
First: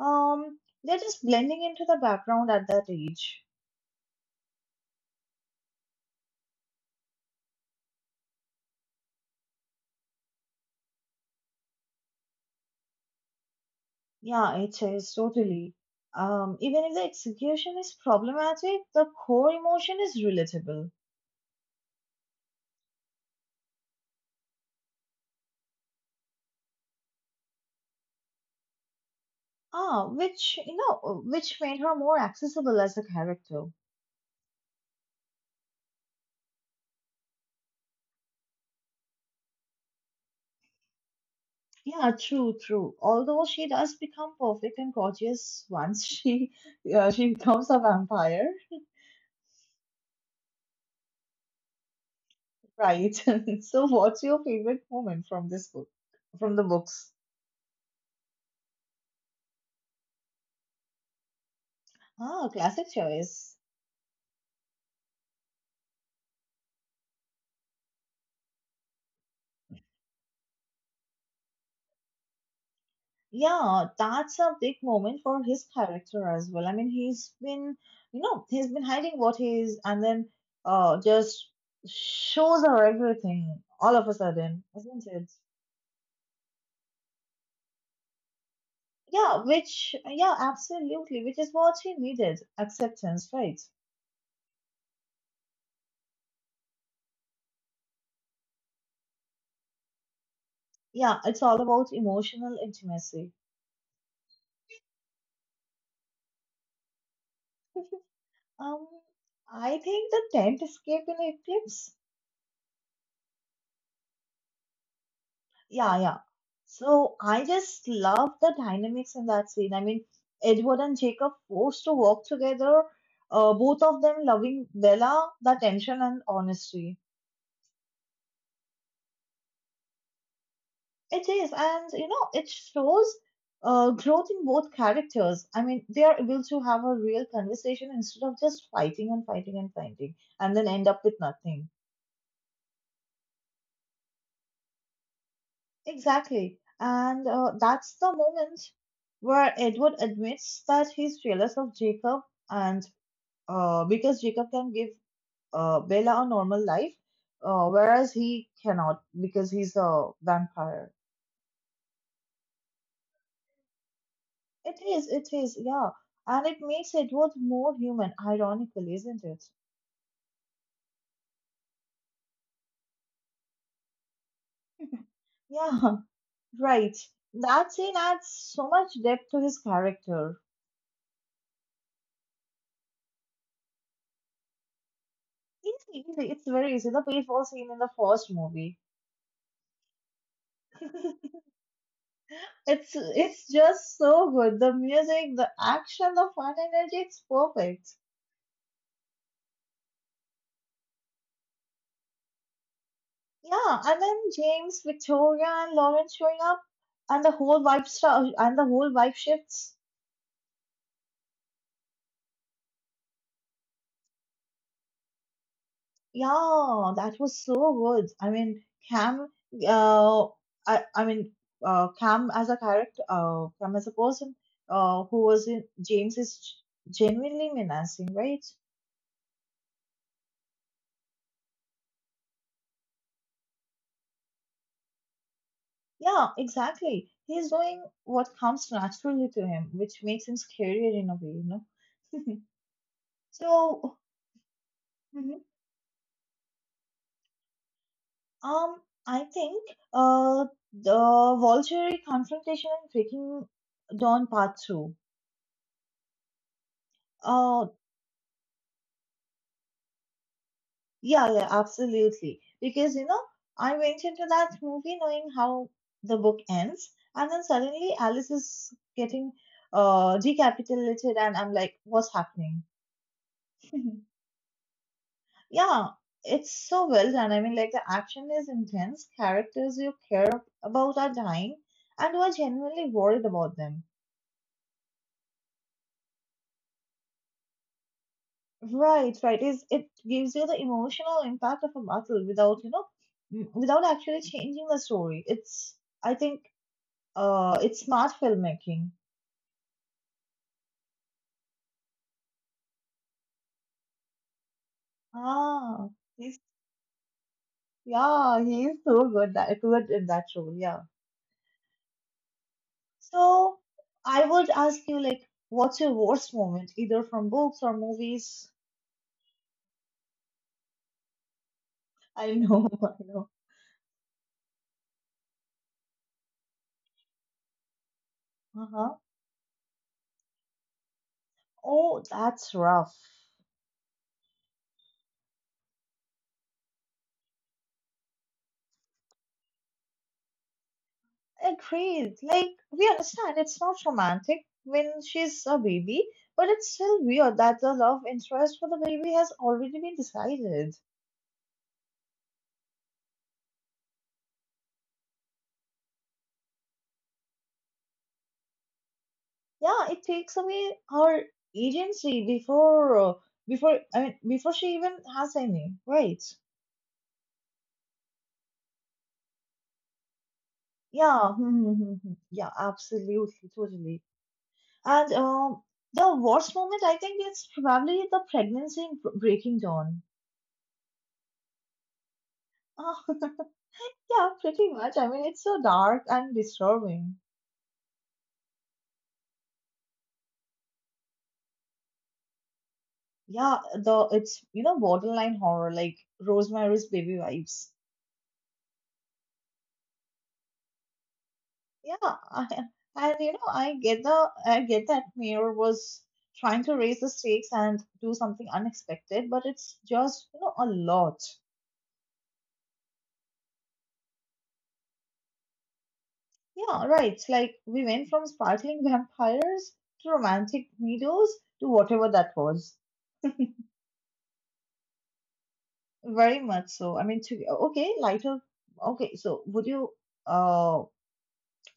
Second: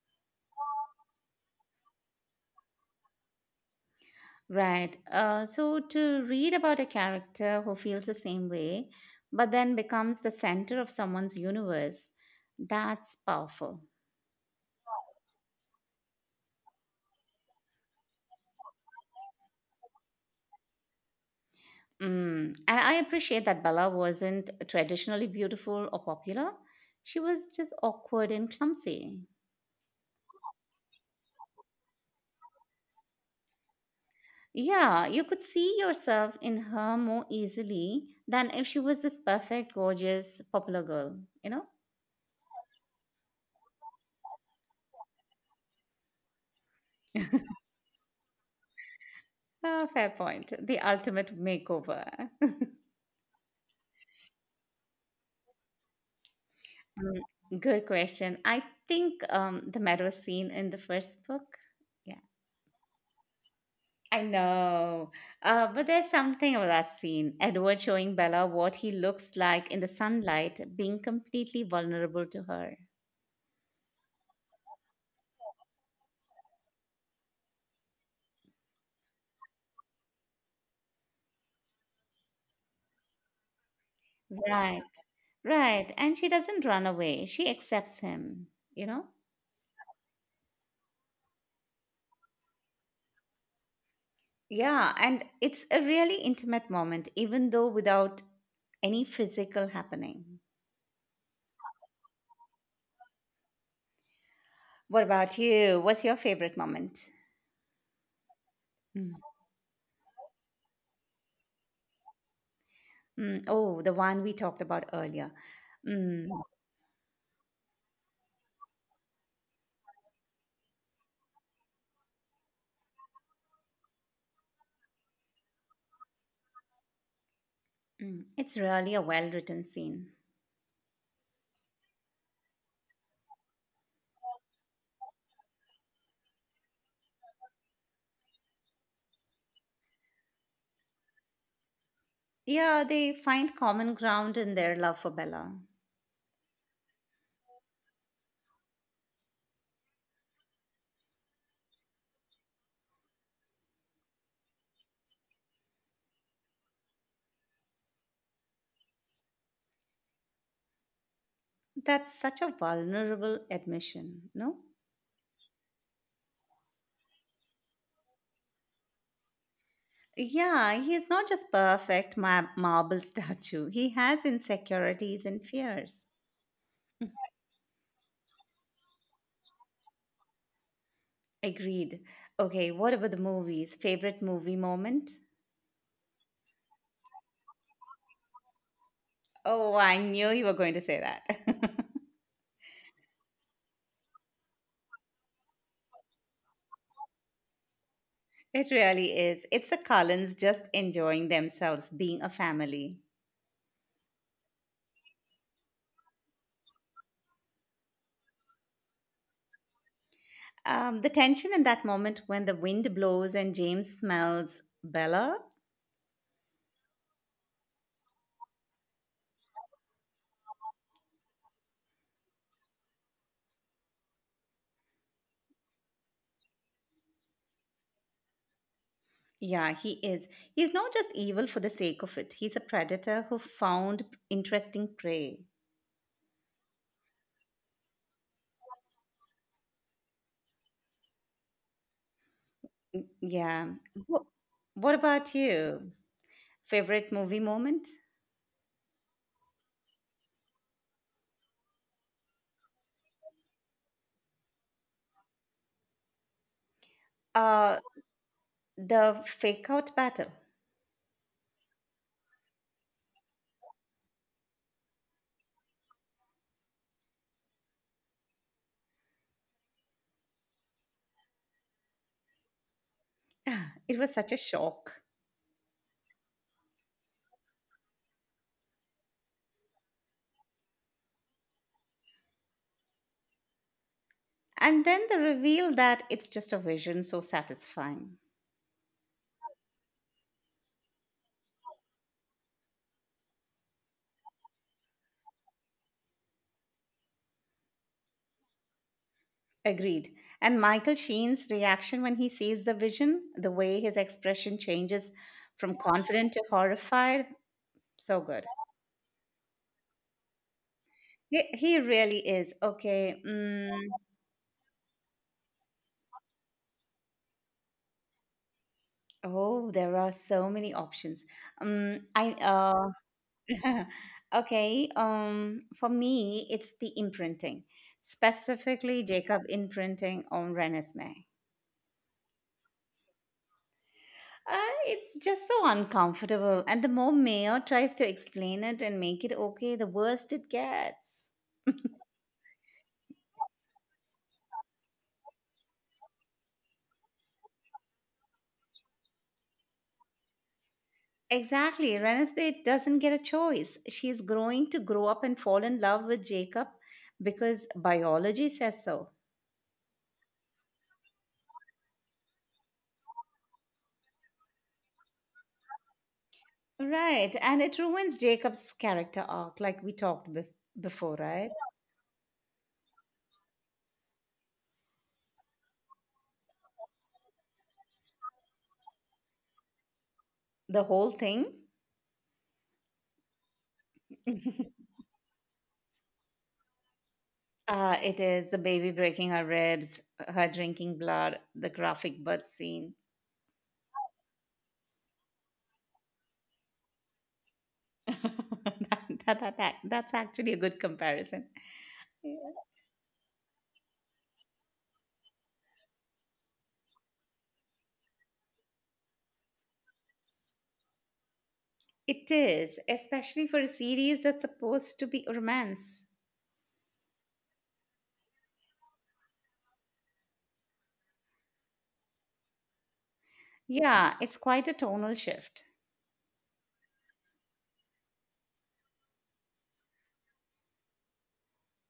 B: um they're just blending into the background at that age.
A: Right. So to read about a character who feels the same way, but then becomes the center of someone's universe, that's powerful.
B: Yeah, it is totally. Even if the execution is problematic, the core emotion is relatable.
A: Mm. And I appreciate that Bella wasn't traditionally beautiful or popular. She was just awkward and clumsy.
B: Ah, which you know, which made her more accessible as a character.
A: Yeah, you could see yourself in her more easily than if she was this perfect, gorgeous, popular girl, you know?
B: Yeah, true, true. Although she does become perfect and gorgeous once she [laughs] she
A: [laughs]
B: becomes a vampire.
A: Ah, fair point. The ultimate makeover.
B: Right. [laughs] So, what's your favorite moment from this book? From the books?
A: Um, [laughs] Good question. I think the meadow scene in the first book. Yeah,
B: Ah, classic choice.
A: I know. But there's something about that scene. Edward showing Bella what he looks like in the sunlight, being completely vulnerable to her.
B: Yeah, that's a big moment for his character as well. I mean, he's been hiding what he is, and then just shows her everything all of a sudden,
A: Right.
B: isn't it?
A: Right. And she doesn't run away. She accepts him, you know?
B: Yeah, which, yeah, absolutely, which is what he needed. Acceptance, right?
A: Yeah, and it's a really intimate moment, even though without any physical happening.
B: Yeah, it's all about emotional intimacy.
A: What about you? What's your favorite moment?
B: Um,
A: Mm.
B: I think the tent escape in Eclipse.
A: Mm, oh, the one we talked about earlier.
B: Yeah,
A: Mm,
B: yeah. So I just love the dynamics in that scene. I mean, Edward and Jacob forced to work together, both of them loving Bella, the tension and honesty.
A: it's really a well written scene.
B: It is, and you know, it shows growth in both characters. I mean, they are able to have a real conversation instead of just fighting and fighting and fighting and then end up with nothing.
A: Yeah, they find common ground in their love for Bella.
B: Exactly. And that's the moment where Edward admits that he's jealous of Jacob and because Jacob can give Bella a normal life, whereas he cannot because he's a vampire.
A: That's such a vulnerable admission, no?
B: It is, yeah. And it makes Edward more human, ironically, isn't it?
A: Yeah, he is not just perfect marble [laughs] statue. He has insecurities and fears.
B: Yeah, [laughs] right. That scene adds so much depth to his character.
A: Agreed. Okay, what about the movies? Favorite movie moment?
B: Easy, easy. It's very easy. The paintball scene in the first movie.
A: Oh, I knew you were going to say that.
B: [laughs]
A: [laughs]
B: It's just so good. The music, the action, the fun energy, it's perfect.
A: It really is. It's the Cullens just enjoying themselves, being a family.
B: Yeah, and then James, Victoria, and Lauren showing up, and the whole vibe shifts.
A: The tension in that moment when the wind blows and James smells Bella.
B: Yeah, that was so good. I mean, Cam, uh, I, I mean, Cam as a character, Cam as a person, who was in James is genuinely menacing, right?
A: Yeah, he is. He's not just evil for the sake of it, he's a predator who found interesting prey.
B: Yeah, exactly. He's doing what comes naturally to him, which makes him scarier in a way, you know. [laughs]
A: Yeah.
B: So,
A: What, what about you? Favorite movie moment?
B: Um, I think uh, the voluntary confrontation and breaking down part two.
A: Uh,
B: Uh,
A: the fake out battle. [laughs]
B: yeah, yeah, absolutely. Because you know, I went into that movie knowing how the book ends, and then suddenly Alice is getting decapitated, and I'm like, what's happening?
A: [sighs] It was
B: [laughs]
A: such a shock.
B: Yeah, it's so well done. I mean, like the action is intense, characters you care about are dying, and you are genuinely worried about them.
A: And then the reveal that it's just a vision, so satisfying.
B: Right, right. Is it gives you the emotional impact of a battle without, you know, without actually changing the story. It's, I think, it's smart filmmaking.
A: Agreed. And Michael Sheen's reaction when he sees the vision, the way his expression changes from
B: Ah,
A: confident to
B: he's
A: horrified, so good.
B: Yeah, he's so good in that role. Yeah.
A: He really is. Okay.
B: So
A: Mm,
B: I would ask you, like, what's your worst moment, either from books or movies?
A: oh, there are so many options.
B: [laughs] I know,
A: I
B: [laughs] I know.
A: uh, [laughs] okay. For me, it's the imprinting, specifically
B: Uh-huh.
A: Jacob imprinting on Renesmee.
B: Oh, that's rough.
A: Uh, it's just so uncomfortable. And the more Mayor tries to explain it and make it okay, the worse it gets. [laughs]
B: Agreed. Like, we understand it's not romantic when she's a baby, but it's still weird that the love interest for the baby has already been decided.
A: Exactly. Renesmee doesn't get a choice. She's growing to grow up and fall in love with Jacob because biology says so.
B: Yeah, it takes away her agency before she even has any, right?
A: Right. And it ruins Jacob's character arc, like we talked before,
B: Yeah,
A: right?
B: [laughs] yeah, absolutely, totally. And The worst moment, I think, is probably the pregnancy breaking down.
A: The whole thing.
B: [laughs] Yeah, pretty much. I mean, it's so dark and disturbing.
A: It is the baby breaking her ribs, her drinking blood, the graphic birth scene.
B: Yeah, the it's you know borderline horror like Rosemary's Baby vibes.
A: [laughs] That's actually a good comparison.
B: Yeah,
A: Yeah.
B: I, and you know I get that Mayor was trying to raise the stakes and do something unexpected, but it's just you know a lot.
A: It is, especially for a series that's supposed to be a romance.
B: Yeah, right. Like we went from sparkling vampires to romantic meadows to whatever that was.
A: Yeah, it's quite a tonal shift.
B: Very much so. I mean, to okay, lighter. Okay, so would you uh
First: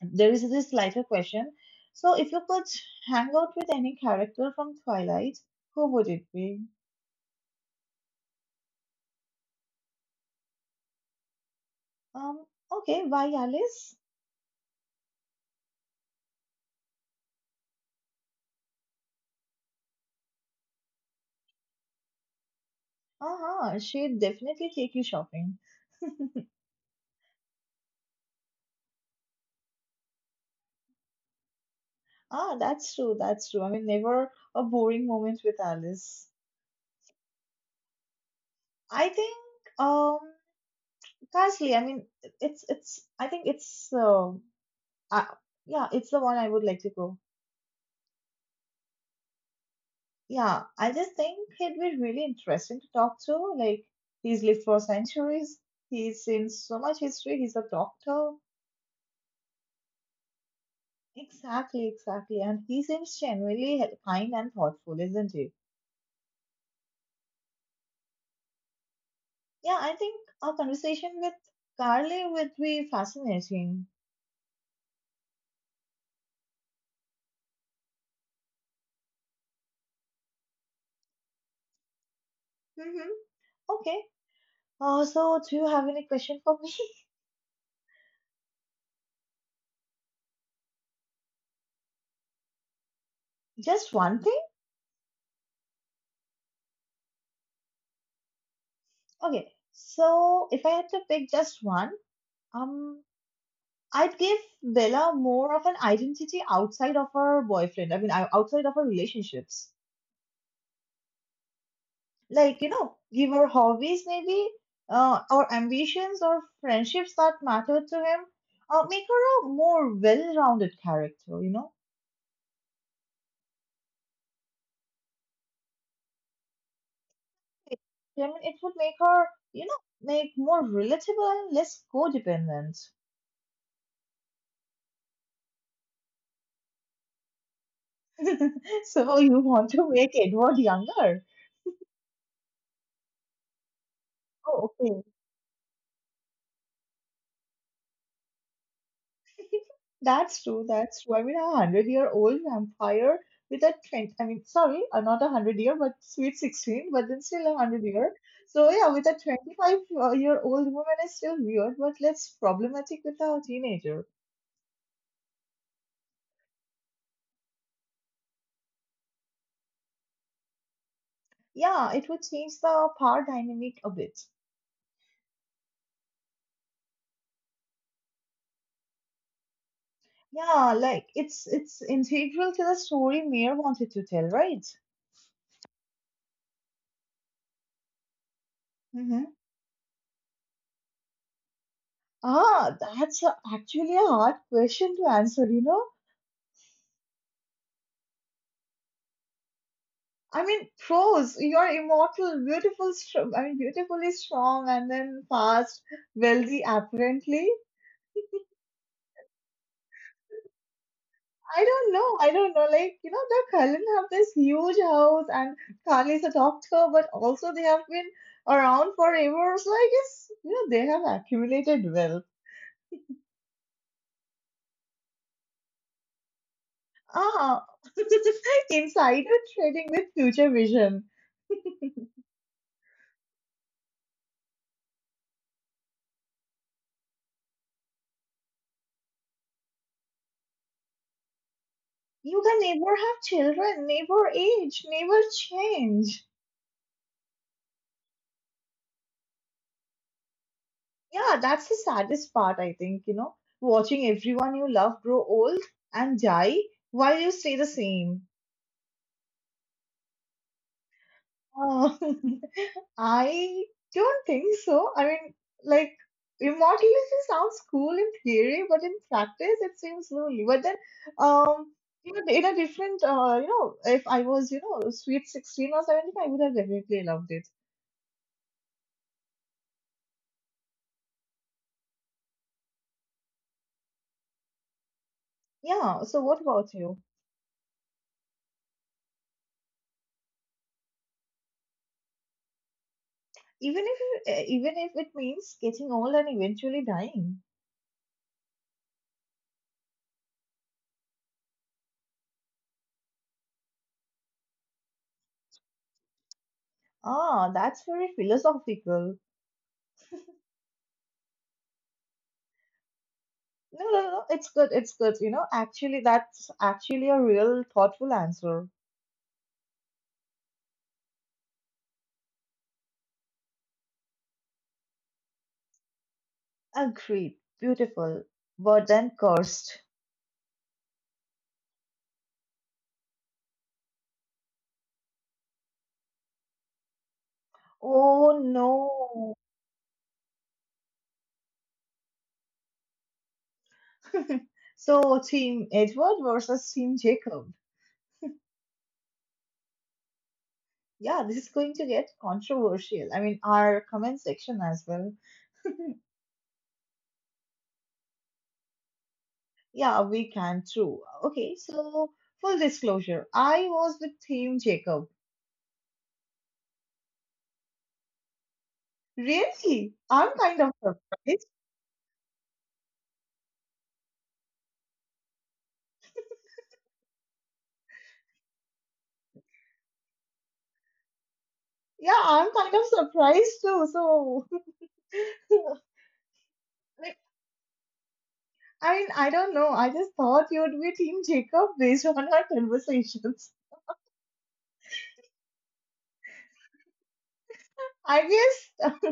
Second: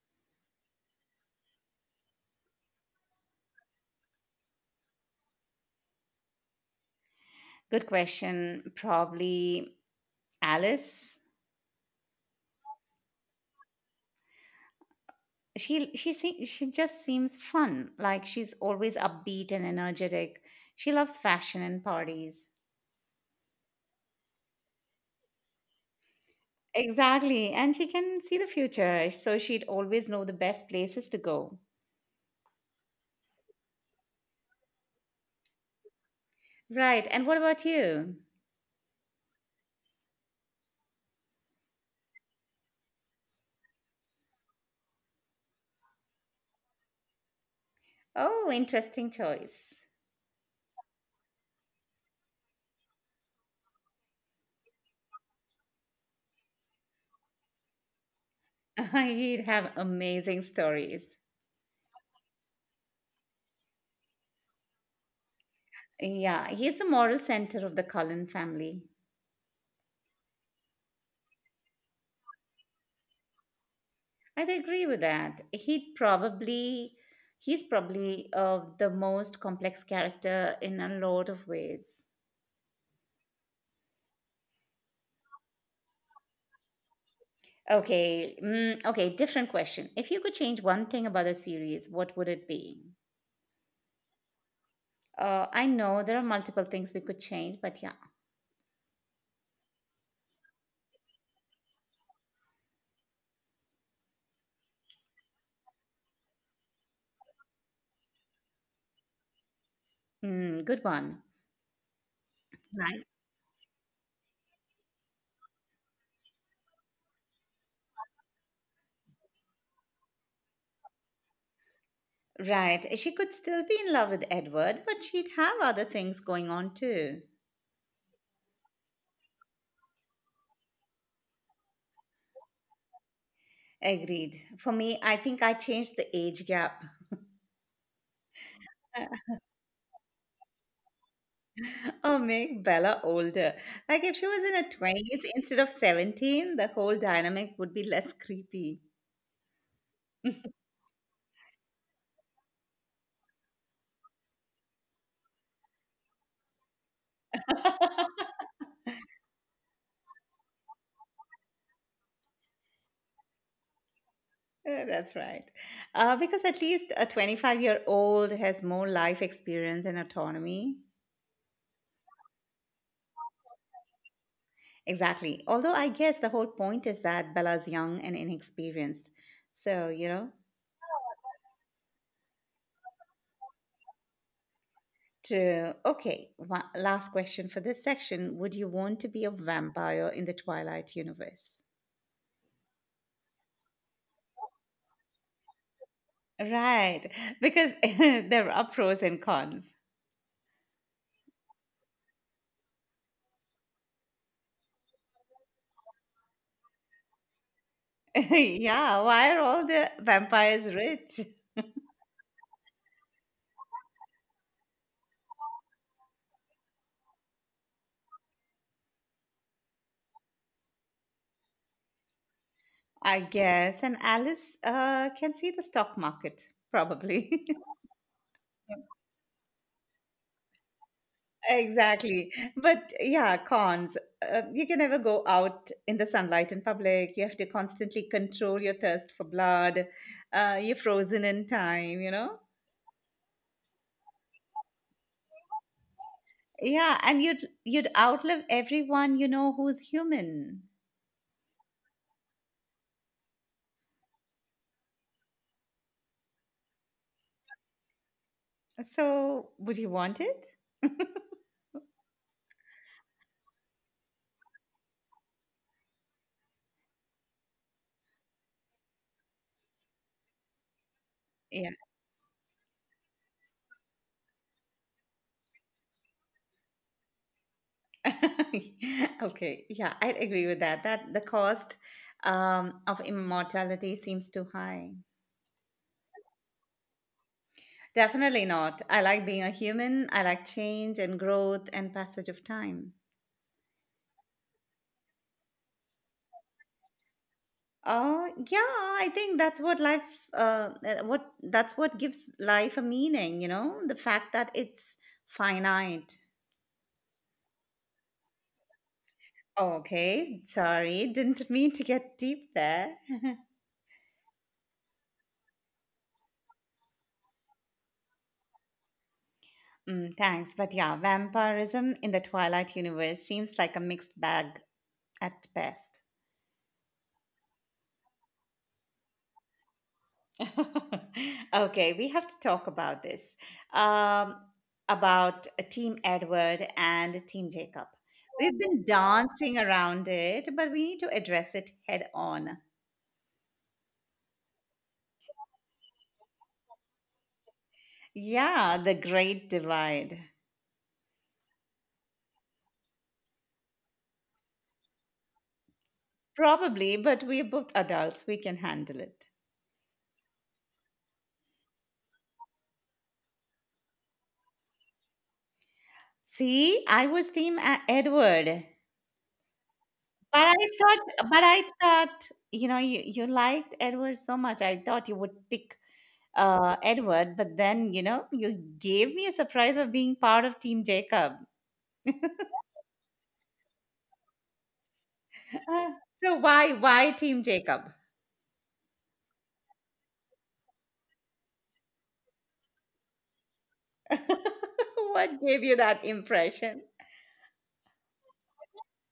B: there is this lighter question. So, if you could hang out with any character from Twilight, who would it be?
A: Good question. Probably Alice.
B: Um, okay, why Alice?
A: She just seems fun. Like she's always upbeat and energetic. She loves fashion and parties.
B: Uh-huh, she'd definitely take you shopping.
A: Exactly. And she can see the future, so she'd always know the best places to go.
B: Ah, that's true, that's true. I mean, never a boring moment with Alice.
A: Right. And what about you?
B: I think, um, Carsley, I mean, it's, I think it's, uh, yeah, it's the one I would like to go.
A: Oh, interesting choice.
B: Yeah, I just think he'd be really interesting to talk to. Like, he's lived for centuries, he's seen so much history, he's a doctor.
A: [laughs] He'd have amazing stories.
B: Exactly, exactly. And he seems genuinely kind and thoughtful, isn't he?
A: Yeah, he's the moral center of the Cullen family.
B: Yeah, I think our conversation with Carly would be fascinating.
A: I'd agree with that. He's probably the most complex character in a lot of ways.
B: Mm-hmm. Okay. So, do you have any question for me?
A: Okay, okay, different question. If you could change one thing about the series, what would it be?
B: [laughs] Just one thing?
A: I know there are multiple things we could change, but yeah,
B: Okay. So, if I had to pick just one, um, I'd give Bella more of an identity outside of her boyfriend. I mean, outside of her relationships.
A: mm, good one.
B: Like, you know,
A: Right.
B: give her hobbies maybe, or ambitions or friendships that matter to him. Make her a more well-rounded character, you know?
A: Right. She could still be in love with Edward, but she'd have other things going on too.
B: I mean, it would make her, you know, make more relatable and less codependent.
A: Agreed. For me, I think I changed the age gap
B: [laughs] So
A: [laughs]
B: you want to make Edward younger?
A: or make Bella older. Like if she was in
B: Oh,
A: her
B: okay.
A: 20s instead of 17, the whole dynamic would be less creepy.
B: That's true.
A: [laughs]
B: That's true. I mean, a hundred-year-old vampire with a twenty. I mean, sorry, not a hundred-year, but sweet sixteen, but then still a hundred-year. So yeah, with a 25-year-old-year-old woman is still weird, but less problematic with a teenager.
A: Yeah, that's right. Because at least a 25-year-old has more life experience and autonomy.
B: Yeah, it would change the power dynamic a bit.
A: Exactly. Although I guess the whole point is that Bella's young and inexperienced. So, you know,
B: Yeah, like it's integral to the story Mayor wanted to tell, right?
A: true. Okay, last question for this section. Would you want to
B: Mm-hmm.
A: be a vampire in the Twilight universe?
B: Ah, that's actually a hard question to answer, you know?
A: Right, because [laughs] there are pros and cons.
B: I mean, prose, you're immortal, beautiful, beautifully strong, and then fast, wealthy, apparently.
A: [laughs] Yeah, why are all the vampires rich?
B: I don't know. I don't know. Like, you know, the Cullen have this huge house, and Carly is a doctor, but also they have been around forever. So I guess, you know, they have accumulated wealth.
A: I guess. And Alice can see the stock market, probably. [laughs]
B: Ah, [laughs] insider trading with future vision. [laughs]
A: Exactly. But yeah, cons. You can never go out in the sunlight in public. You have to constantly control your thirst for blood. You're frozen in time, you know?
B: You can never have children, never age, never change.
A: Yeah, and you'd outlive everyone you know who's human.
B: Yeah, that's the saddest part, I think, you know, watching everyone you love grow old and die while you stay the same.
A: So, would you want it? [laughs]
B: Uh, [laughs] I don't think so. I mean, like, immortality sounds cool in theory, but in practice, it seems lonely. But then,
A: Yeah.
B: um, you know, you know, if I was, you know, sweet 16 or 17, I would have definitely loved it.
A: [laughs] Okay. Yeah, I agree with that. That the cost of immortality seems too high.
B: Yeah, so what about you?
A: Definitely not. I like being a human. I like change and growth and passage of time.
B: Even if it means getting old and eventually dying.
A: Oh, yeah, I think that's what life, what that's what gives life a meaning, you know, the fact that it's finite.
B: Ah, that's very philosophical.
A: Okay, sorry, didn't mean to get deep there. [laughs]
B: No, no, no, it's good, it's good. You know, actually, that's actually a real thoughtful answer.
A: Mm, thanks. But yeah, vampirism in the Twilight universe seems like a mixed bag at best.
B: Agreed, beautiful, but then cursed.
A: [laughs] Okay, we have to talk about this. Um, about Team Edward and Team Jacob.
B: Oh
A: We've been
B: no.
A: dancing around it, but we need to address it head on.
B: [laughs] So, Team Edward versus Team Jacob.
A: Yeah, the great divide.
B: Yeah, this is going to get controversial. I mean, our comment section as well. [laughs]
A: Probably, but we're both adults. We can handle it.
B: Yeah, we can too. Okay, so full disclosure, I was with Team Jacob.
A: See, I was Team Edward.
B: Really? I'm
A: But I
B: kind of
A: thought, but
B: surprised.
A: I thought, you know, you liked Edward so much. I thought you would pick Edward, but then, you know, you gave me a surprise of being part of Team Jacob.
B: Yeah, I'm kind of surprised too. So, [laughs]
A: Uh, so why
B: like,
A: Team Jacob?
B: I mean, I don't know. I just thought you would be Team Jacob based on our conversations.
A: [laughs] What gave you that impression?
B: I guess, [laughs]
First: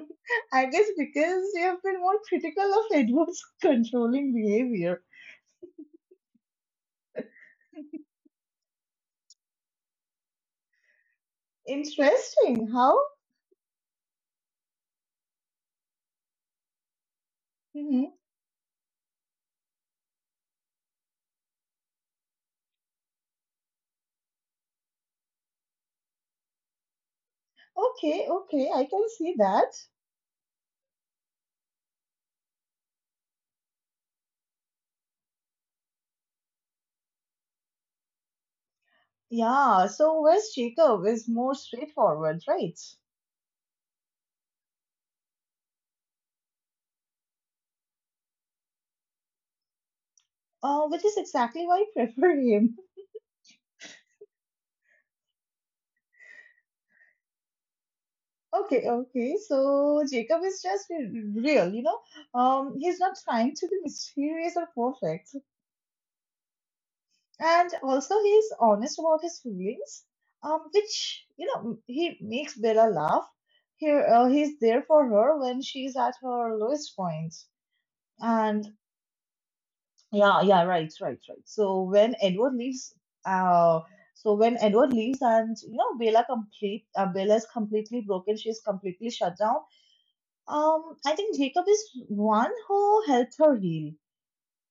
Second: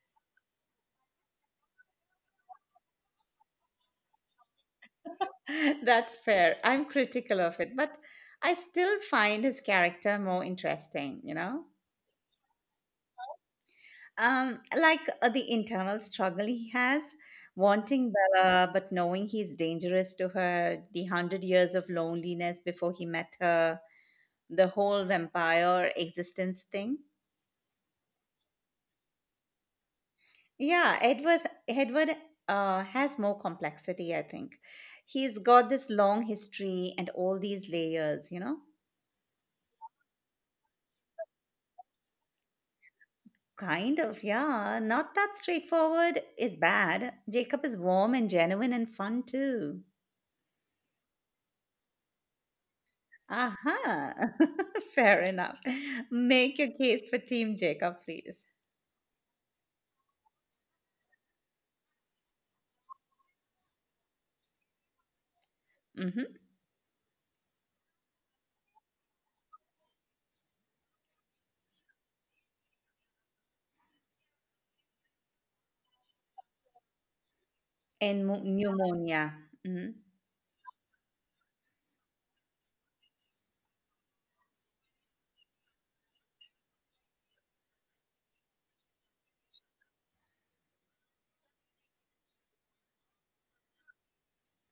B: I guess because you have been more critical of Edward's [laughs] controlling behavior.
A: [laughs] That's fair. I'm critical of it, but I still find his character more interesting, you know?
B: Interesting. How?
A: Like the internal struggle he has,
B: Hmm.
A: wanting Bella but knowing he's dangerous to her, the hundred years of loneliness before he met her, the whole vampire existence thing.
B: Okay, okay, I can see that.
A: Yeah, Edward has more complexity, I think. He's got this long history and all these layers, you know?
B: Yeah, so where's Jacob is more straightforward, right?
A: Kind of, yeah. Not that straightforward is bad. Jacob is warm and genuine and fun too.
B: Which is exactly why I prefer him.
A: Aha, [laughs] fair enough. Make your case for Team Jacob, please.
B: Okay, okay. So Jacob is just real, you know. He's not trying to be mysterious or perfect,
A: Hmm.
B: and also he's honest about his feelings. Which you know he makes Bella laugh. Here, he's there for her when she's at her lowest point.
A: And
B: And
A: pneumonia. Hmm.
B: yeah, yeah, right, right, right. Uh, so when Edward leaves, and you know Bella is completely broken. She's completely shut down. I think Jacob is one who helped her heal.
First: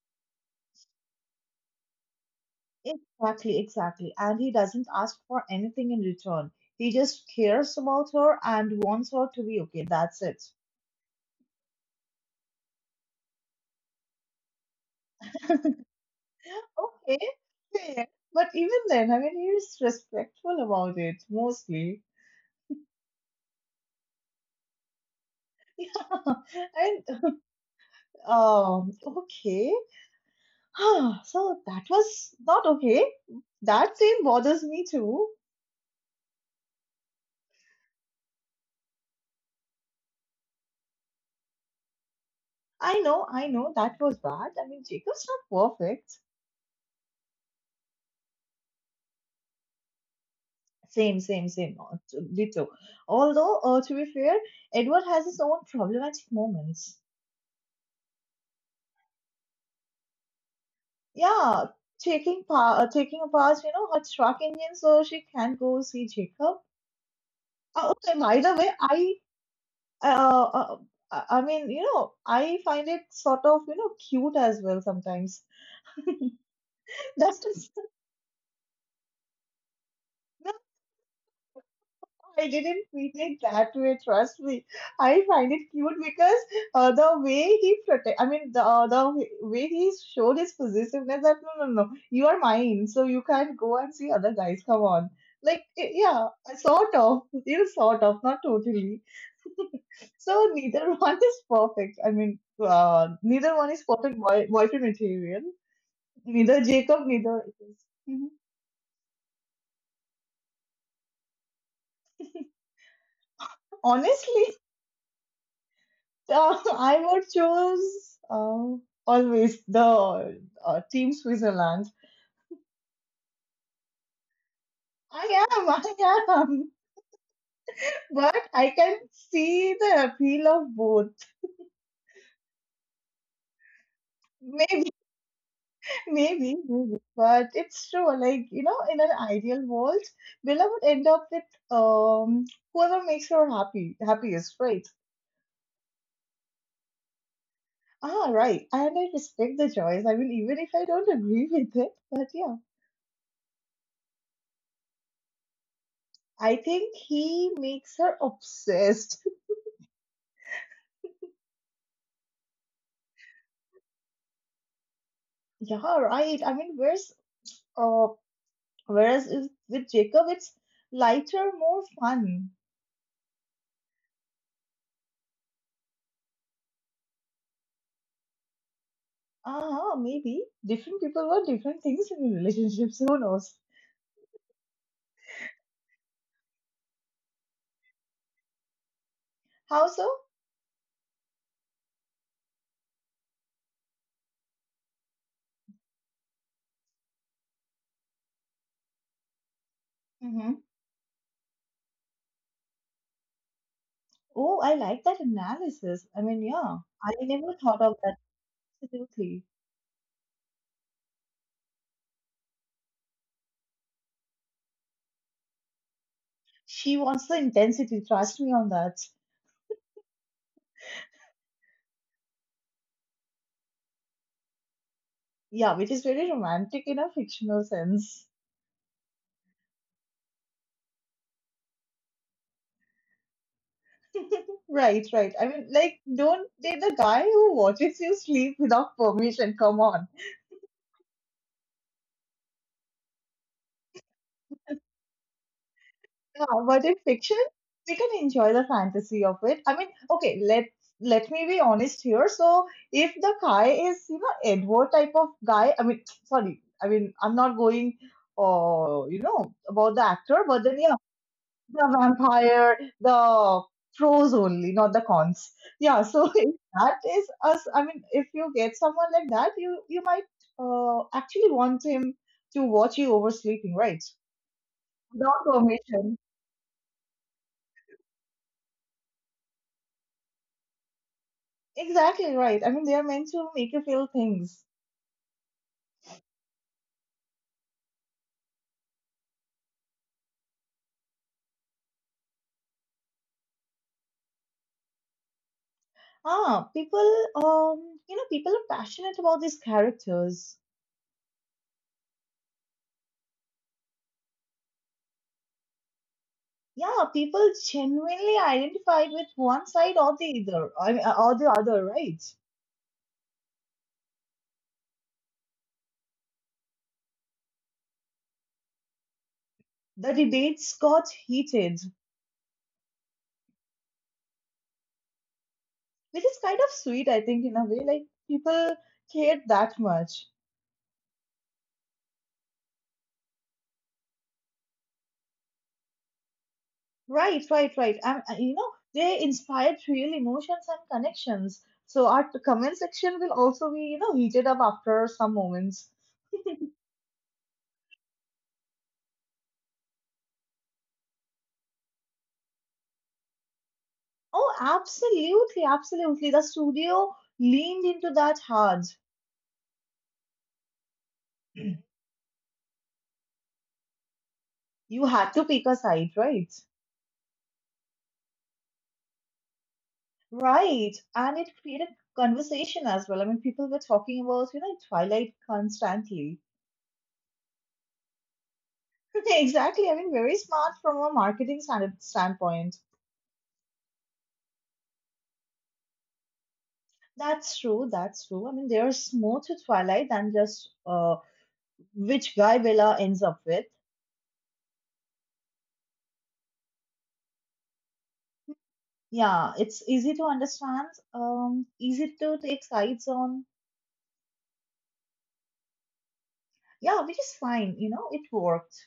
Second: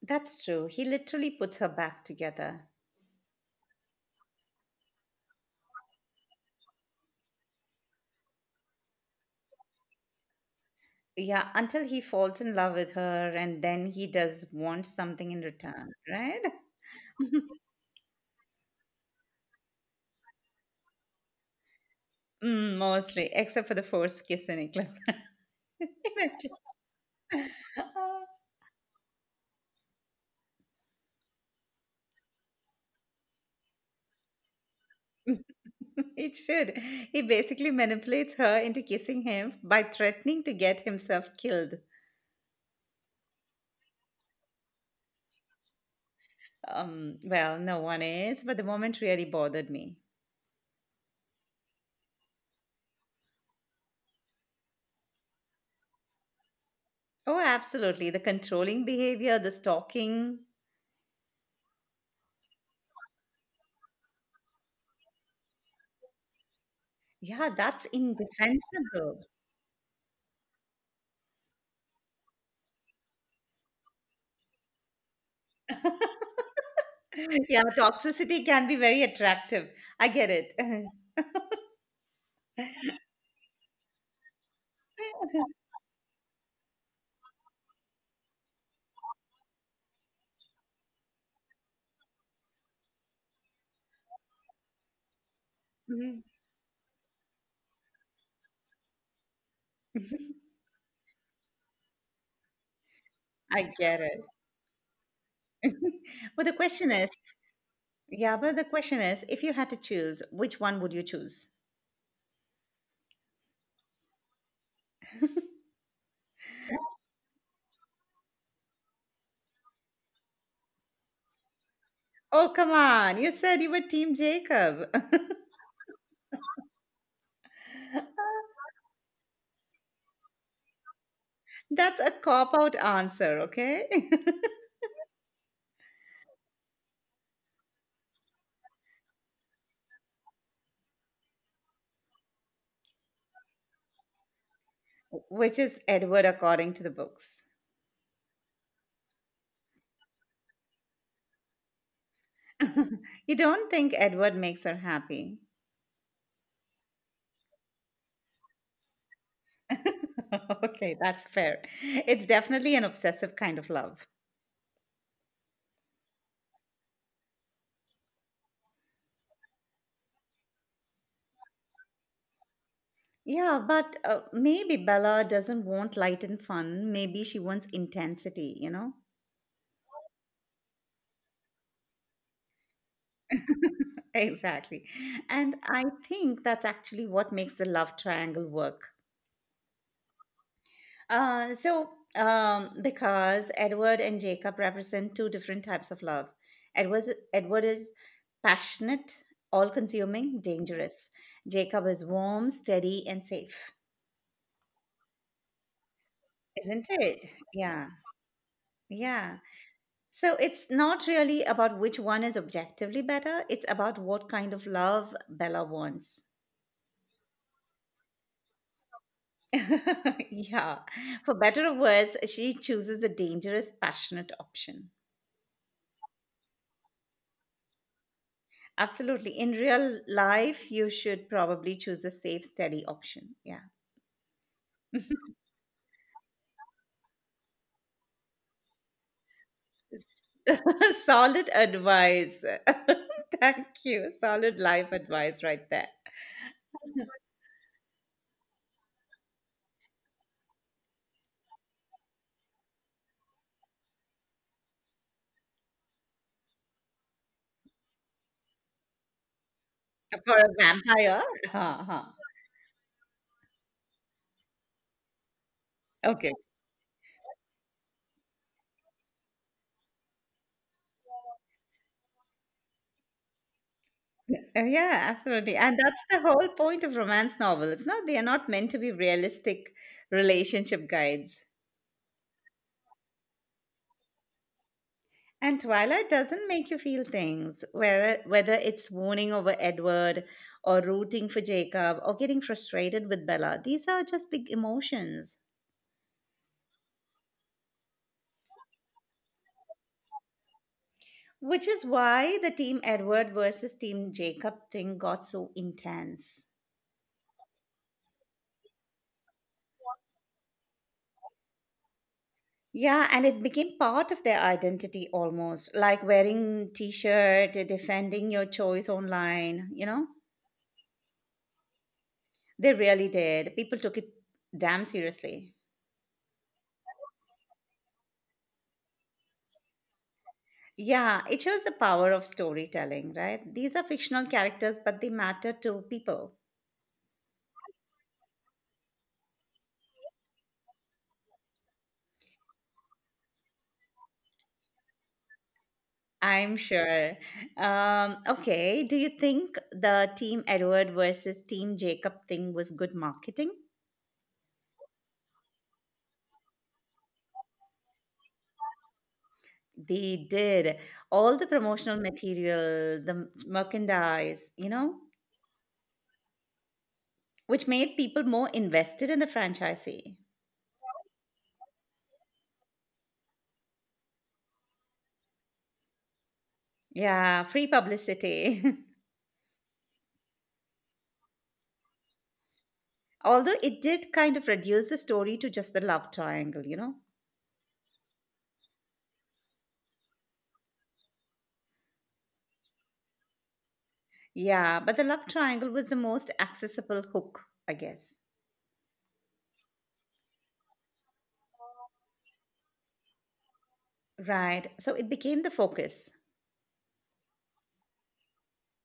A: That's true. He literally puts her back together.
B: Exactly, exactly. And he doesn't ask for anything in return. He just cares about her and wants her to be okay. That's it.
A: Yeah, until he falls in love with her and then he does want something in return, right?
B: Okay,
A: [laughs]
B: fair. But even then, I mean, he is respectful about it mostly. [laughs]
A: Mm, mostly, except for the forced kiss in Eclipse.
B: Yeah. And
A: [laughs]
B: okay. [sighs] So that was not okay. That scene bothers me too.
A: It should. He basically manipulates her into kissing him by threatening to get himself killed.
B: I know, that was bad. I mean, Jacob's not perfect.
A: Well, no one is, but the moment really bothered me.
B: Same, same, same. Ditto. Although, to be fair, Edward has his own problematic moments.
A: Oh, absolutely. The controlling behavior, the stalking.
B: Yeah, taking apart, you know, her truck engine so she can go see Jacob.
A: Yeah, that's
B: Okay, by the way,
A: indefensible.
B: uh, uh, I mean, you know, I find it sort of, you know, cute as well sometimes.
A: [laughs]
B: [laughs] That's
A: Yeah,
B: just
A: toxicity can be very attractive. I get it. [laughs]
B: I didn't mean it that way. Trust me. I find it cute because the way he protect. I mean, the way he showed his possessiveness. That no, no, no. You are mine, so you can't go and see other guys. Come on.
A: Mhm.
B: Yeah, sort of. You sort of, not totally. So neither [laughs] one is perfect. I mean, neither one
A: I
B: is
A: get
B: perfect
A: it.
B: boyfriend material.
A: [laughs] But the
B: Neither
A: question
B: Jacob,
A: is,
B: neither it is. Mhm.
A: yeah, but the question is, if you had to choose, which one would you choose?
B: Honestly, [laughs] I would choose always the Team Switzerland.
A: Oh, come on. You said you were Team Jacob.
B: I am, [laughs] but I
A: [laughs]
B: can see the appeal of both.
A: That's a cop out answer, okay? [laughs]
B: Maybe, [laughs] maybe, maybe. But it's true. Like you know, in an ideal world, Bella would end up with um whoever makes her happiest, right?
A: Which is Edward according to the books.
B: Ah, right. And I respect the choice. I mean, even if I don't agree [laughs] with it, but yeah,
A: [laughs] You don't think Edward makes her happy?
B: I think he makes her obsessed.
A: [laughs] Okay, that's fair. It's definitely an obsessive kind of love.
B: Yeah, right. I mean, uh, whereas is with Jacob, it's lighter, more fun.
A: Yeah, but maybe Bella doesn't want light and fun. Maybe she wants intensity, you know?
B: Ah, maybe different people want different things in relationships. [laughs] Who knows?
A: [laughs] Exactly. And I think that's actually what makes the love triangle work.
B: How so?
A: Uh, so, because Edward and Jacob represent two different types of love. Edward, Edward is passionate, all consuming,
B: Mm-hmm.
A: dangerous. Jacob is warm, steady, and safe.
B: Oh, I like that analysis. I mean, yeah,
A: Isn't
B: I
A: it?
B: never thought
A: Yeah.
B: of that.
A: Yeah.
B: Absolutely.
A: So it's not really about which one is objectively better, it's about what kind of love Bella wants.
B: She wants the intensity. Trust me on that.
A: [laughs] Yeah. For better or worse, she chooses the dangerous, passionate option.
B: Yeah, which is very romantic in a fictional sense.
A: Absolutely. In real life, you should probably choose a safe, steady option. Yeah.
B: Right, right. I mean, like, don't date the guy who watches you sleep without permission. Come on.
A: [laughs] Solid advice. [laughs] Thank you. Solid life advice right there.
B: Yeah, but in fiction, we can enjoy the fantasy of it. I mean, okay, let me be honest here. So if the guy is, you know, Edward type of guy, I mean, [sniffs] [tsk] sorry, I mean, I'm not going, you know, about the
A: For
B: actor,
A: a
B: but then yeah,
A: vampire. Huh,
B: the
A: huh.
B: vampire, the pros only, not the cons. Yeah, so
A: Okay.
B: [laughs] if that is us, I mean, if you get someone like that, you might actually want him to watch you oversleeping, right?
A: Yeah,
B: Without
A: absolutely. And that's
B: permission.
A: the whole point of romance novel. It's not, they are not meant to be realistic relationship guides.
B: Exactly right. I mean, they are meant to make you feel things.
A: And Twilight doesn't make you feel things, whether it's mourning over Edward or rooting for Jacob or getting frustrated with Bella. These are just big emotions,
B: Ah, people, you know, people are passionate about these characters.
A: which is why the Team Edward versus Team Jacob thing got so intense.
B: Yeah, people genuinely identified with one side or the other, or the other, right?
A: Yeah, and it became part of their identity almost, like wearing t-shirt, defending your choice online, you know?
B: The debates got heated,
A: They really did. People took it damn seriously.
B: which is kind of sweet, I think, in a way. Like people cared that much.
A: Yeah, it shows the power of storytelling, right? These are fictional characters, but they matter to people.
B: Right, right, right. And you know, they inspired real emotions and connections. So our comment section will also be, you know, heated up after some moments.
A: I'm sure. Okay, do you think the Team Edward versus Team Jacob thing was good marketing?
B: Oh, absolutely, absolutely. The studio leaned into that hard.
A: They did all the promotional material, the merchandise, you know,
B: You had to pick a side, right?
A: which made people more invested in the franchisee.
B: Right. And it created conversation as well. I mean, people were talking about, you know, Twilight constantly.
A: Yeah, free publicity. [laughs]
B: [laughs] Exactly. I mean, very smart from a marketing standpoint.
A: Although it did kind of reduce the story to just the love triangle, you know?
B: That's true. That's true. I mean, there's more to Twilight than just which guy Bella ends up with.
A: Yeah, but the love triangle was the most accessible hook, I guess.
B: Yeah, it's easy to understand, easy to take sides on.
A: Right. So it became the focus.
B: Yeah, which is fine, you know, it worked.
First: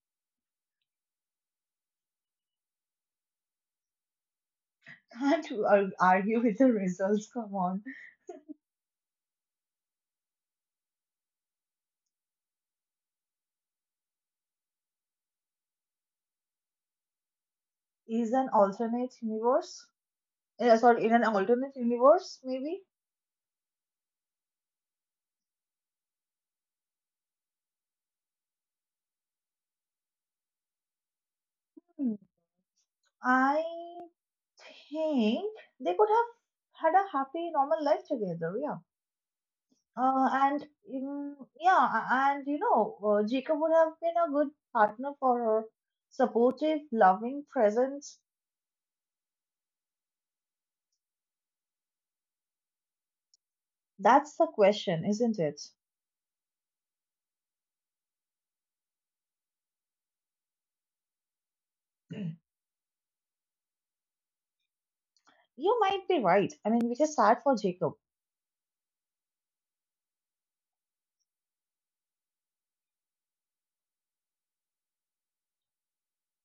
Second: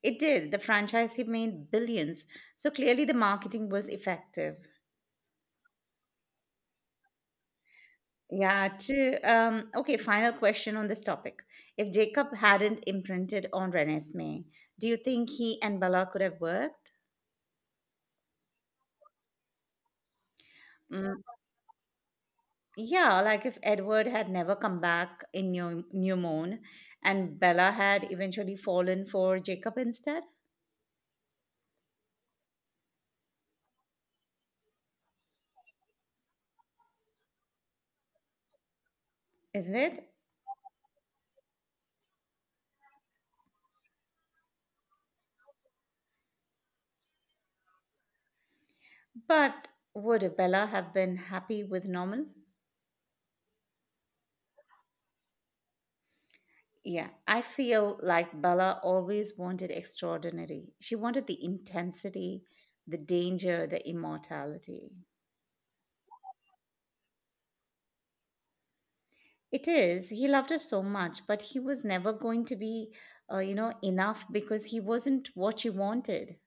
A: It did. The franchise he made billions. So clearly the marketing was effective.
B: [laughs] Can't argue with the results, come on.
A: Yeah, true. Okay, final question on this topic. If Jacob hadn't imprinted on Renesmee, do you think he and Bella could have worked?
B: Is an alternate universe? Yeah, sorry, in
A: Mm,
B: an alternate universe, maybe?
A: yeah, like if Edward had never come back in New Moon and Bella had eventually fallen for Jacob instead.
B: Hmm. I think they could have had a happy, normal life together, yeah.
A: Isn't it?
B: And Yeah, and you know, Jacob would have been a good partner for her, supportive, loving, present.
A: But would Bella have been happy with Norman?
B: That's the question, isn't it?
A: Yeah, I feel like Bella always wanted extraordinary. She wanted the intensity, the danger, the immortality.
B: You might be right. I mean, which is sad for Jacob.
A: It is, he loved her so much, but he was never going to be, you know, enough because he wasn't what she wanted.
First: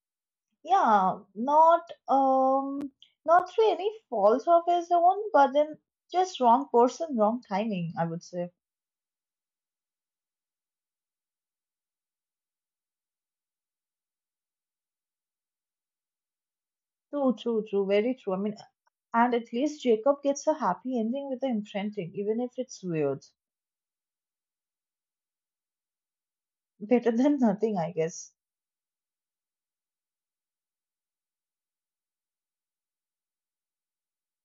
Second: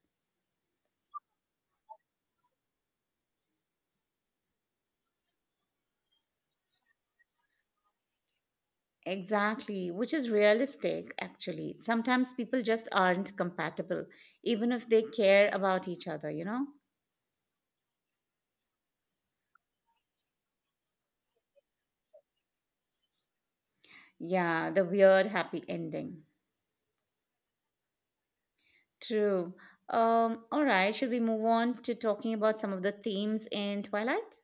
B: Yeah, um not through any fault of his own, but then just wrong person, wrong timing, I would say.
A: Exactly, which is realistic, actually. Sometimes people just aren't compatible, even if they care about each other, you know?
B: True, true, true, very true. I mean, and at least Jacob gets a happy ending with the imprinting, even if it's weird.
A: Yeah, the weird happy ending.
B: Better [laughs] than nothing, I guess.
A: True. All right, should we move on to talking about some of the themes in Twilight?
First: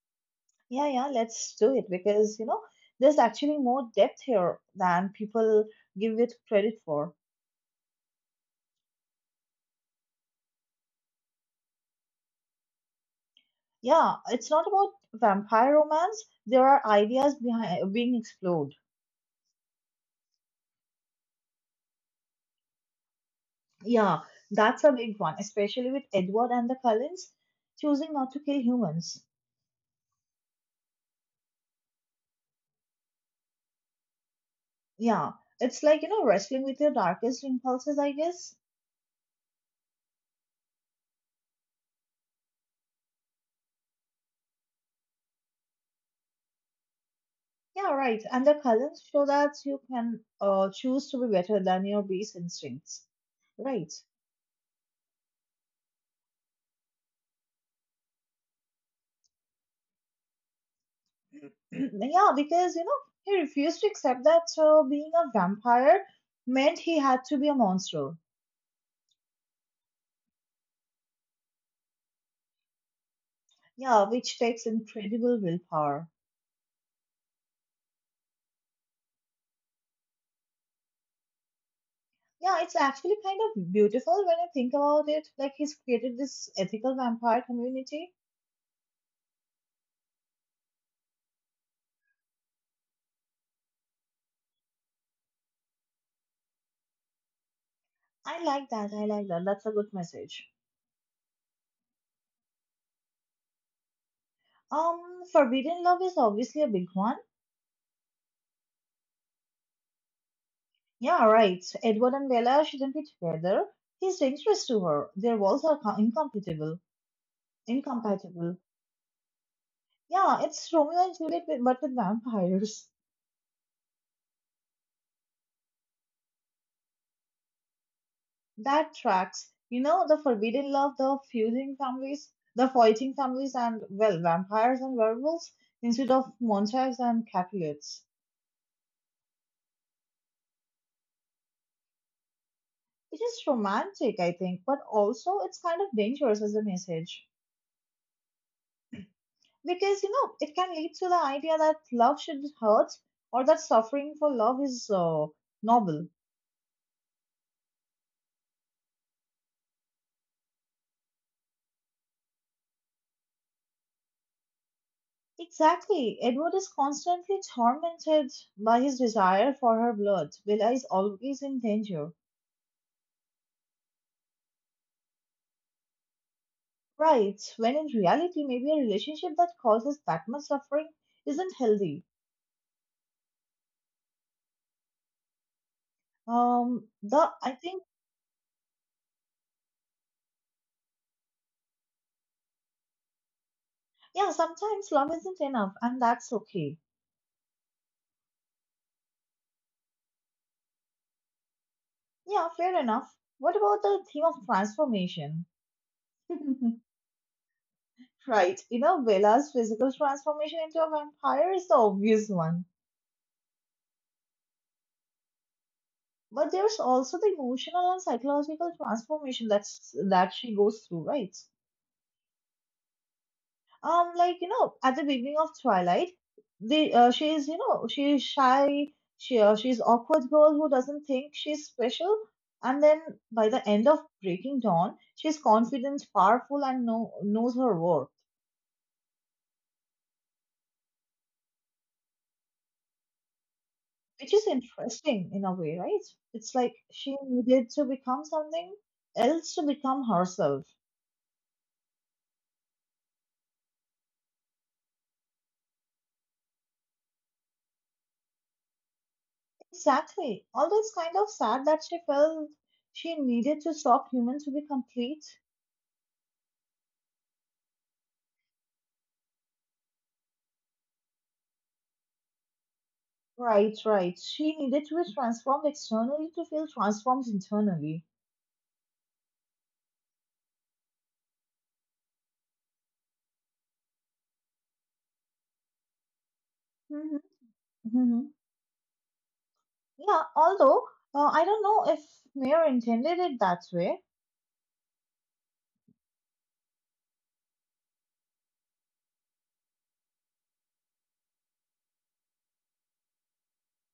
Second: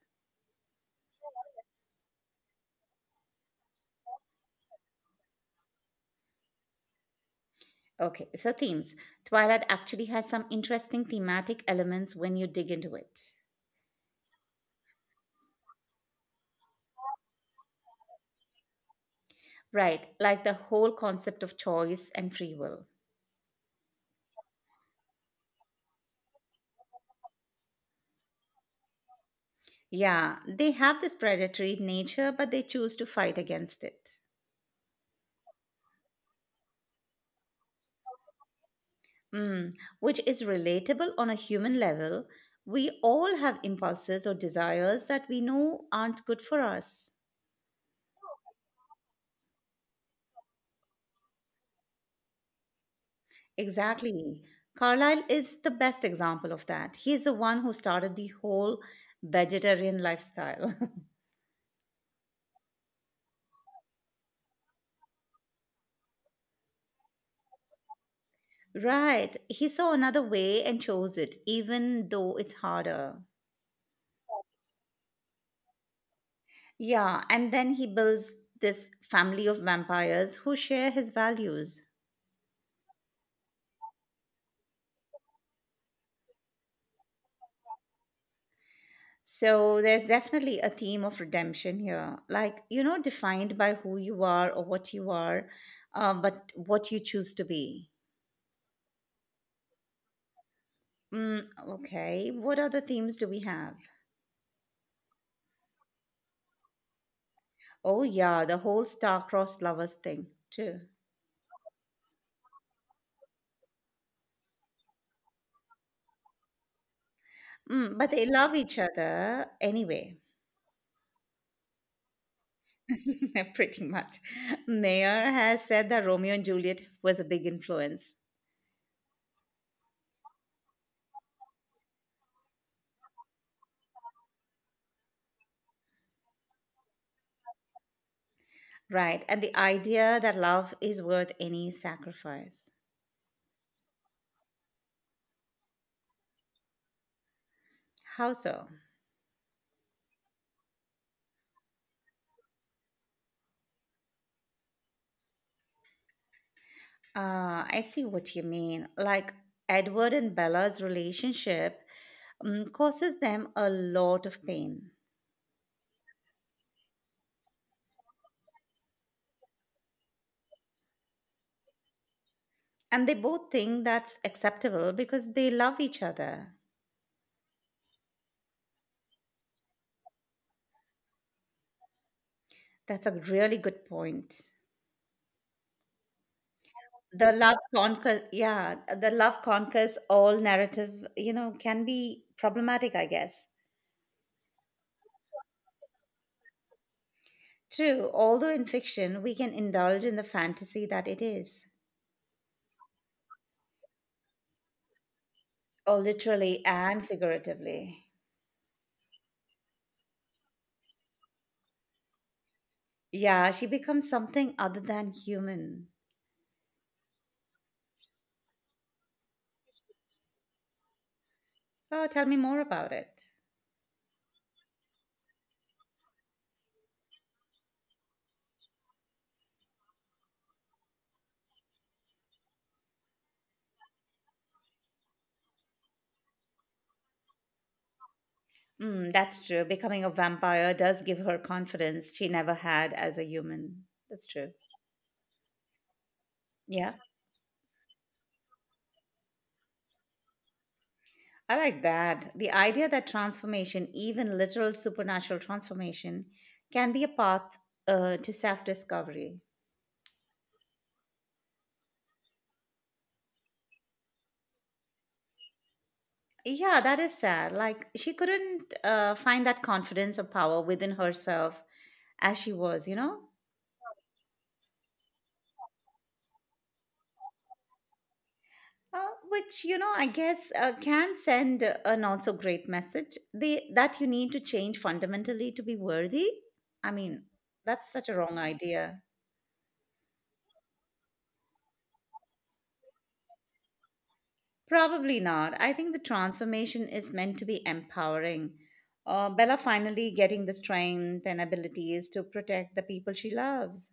B: Yeah, yeah, let's do it because, you know, there's actually more depth here than people give it credit for.
A: Okay, so themes. Twilight actually has some interesting thematic elements when you dig into it.
B: Yeah, it's not about vampire romance. There are ideas behind being explored.
A: Right, like the whole concept of choice and free will.
B: Yeah, that's a big one, especially with Edward and the Cullens choosing not to kill humans.
A: Yeah, they have this predatory nature, but they choose to fight against it.
B: Yeah, it's like, you know, wrestling with your darkest impulses, I guess.
A: Mm, which is relatable on a human level. We all have impulses or desires that we know aren't good for us.
B: Yeah, right. And the Cullens show that you can choose to be better than your base instincts. Right.
A: Exactly. Carlyle is the best example of that. He's the one who started the whole vegetarian lifestyle.
B: [clears throat] yeah, because, you know, he refused to accept that being a vampire meant he had to be a monster.
A: [laughs] Right. He saw another way and chose it, even though it's harder.
B: Yeah, which takes incredible willpower.
A: Yeah. And then he builds this family of vampires who share his values.
B: Yeah, it's actually kind of beautiful when I think about it. Like he's created this ethical vampire community.
A: So there's definitely a theme of redemption here, like, you know, defined by who you are or what you are, but what you choose to be.
B: I like that. I like that. That's a good message.
A: Mm, okay, what other themes do we have?
B: Um, Forbidden love is obviously a big one.
A: Oh, yeah, the whole star-crossed lovers thing, too.
B: Yeah, right. Edward and Bella shouldn't be together. He's dangerous to her. Their walls are co- incompatible.
A: Mm, but they love
B: Incompatible.
A: each other anyway.
B: Yeah, it's Romeo and Juliet, but with vampires.
A: [laughs] Pretty much. Mayer has said that Romeo and Juliet was a big influence.
B: That tracks. You know, the forbidden love, the fusing families, the fighting families, and, well, vampires and werewolves instead of Montags and Capulets.
A: Right, and the idea that love is worth any sacrifice.
B: It is romantic, I think, but also it's kind of dangerous as a message.
A: How so?
B: Because, you know, it can lead to the idea that love should hurt or that suffering for love is noble.
A: I see what you mean. Like Edward and Bella's relationship causes them a lot of pain.
B: Exactly. Edward is constantly tormented by his desire for her blood. Bella is always in danger.
A: And they both think that's acceptable because they love each other.
B: Right, when in reality, maybe a relationship that causes that much suffering isn't healthy.
A: That's a really good point.
B: The
A: The
B: I
A: love
B: think
A: conquers, yeah, the love conquers all narrative, you know, can be problematic, I guess.
B: Yeah, sometimes love isn't enough, and that's okay.
A: True, although in fiction, we can indulge in the fantasy that it is.
B: Yeah, fair enough. What about the theme of transformation?
A: Oh, literally
B: [laughs]
A: and figuratively.
B: Right, you know, Bella's physical transformation into a vampire is the obvious one,
A: Yeah, she becomes something other than human.
B: but there's also the emotional and psychological transformation that she goes through, right?
A: Oh, tell me more about it.
B: Like you know, at the beginning of Twilight, the she is you know she is shy, she's awkward girl who doesn't think she's special, and then by the end of Breaking Dawn, she's confident, powerful, and knows her worth,
A: Mm, that's true. Becoming a vampire does give her confidence she never had as a human. That's
B: which is
A: true.
B: interesting in a way, right? It's like
A: Yeah,
B: she needed to become something else to become herself.
A: I like that. The idea that transformation, even literal supernatural transformation, can be a path to self discovery.
B: Exactly. Although it's kind of sad that she felt she needed to stop humans to be complete.
A: Yeah, that is sad. Like, she couldn't find that confidence or power within herself as she was, you know?
B: Right, right. She needed to be transformed externally to feel transformed internally.
A: Uh, which you know, I guess can send an also great message They that you need to change fundamentally to be worthy. I
B: hmm
A: mean, that's such a
B: hmm
A: wrong idea.
B: Yeah, although I don't know if Mayor intended it that way.
A: Probably not. I think the transformation is meant to be empowering. Bella finally getting the strength and abilities to protect the people she loves.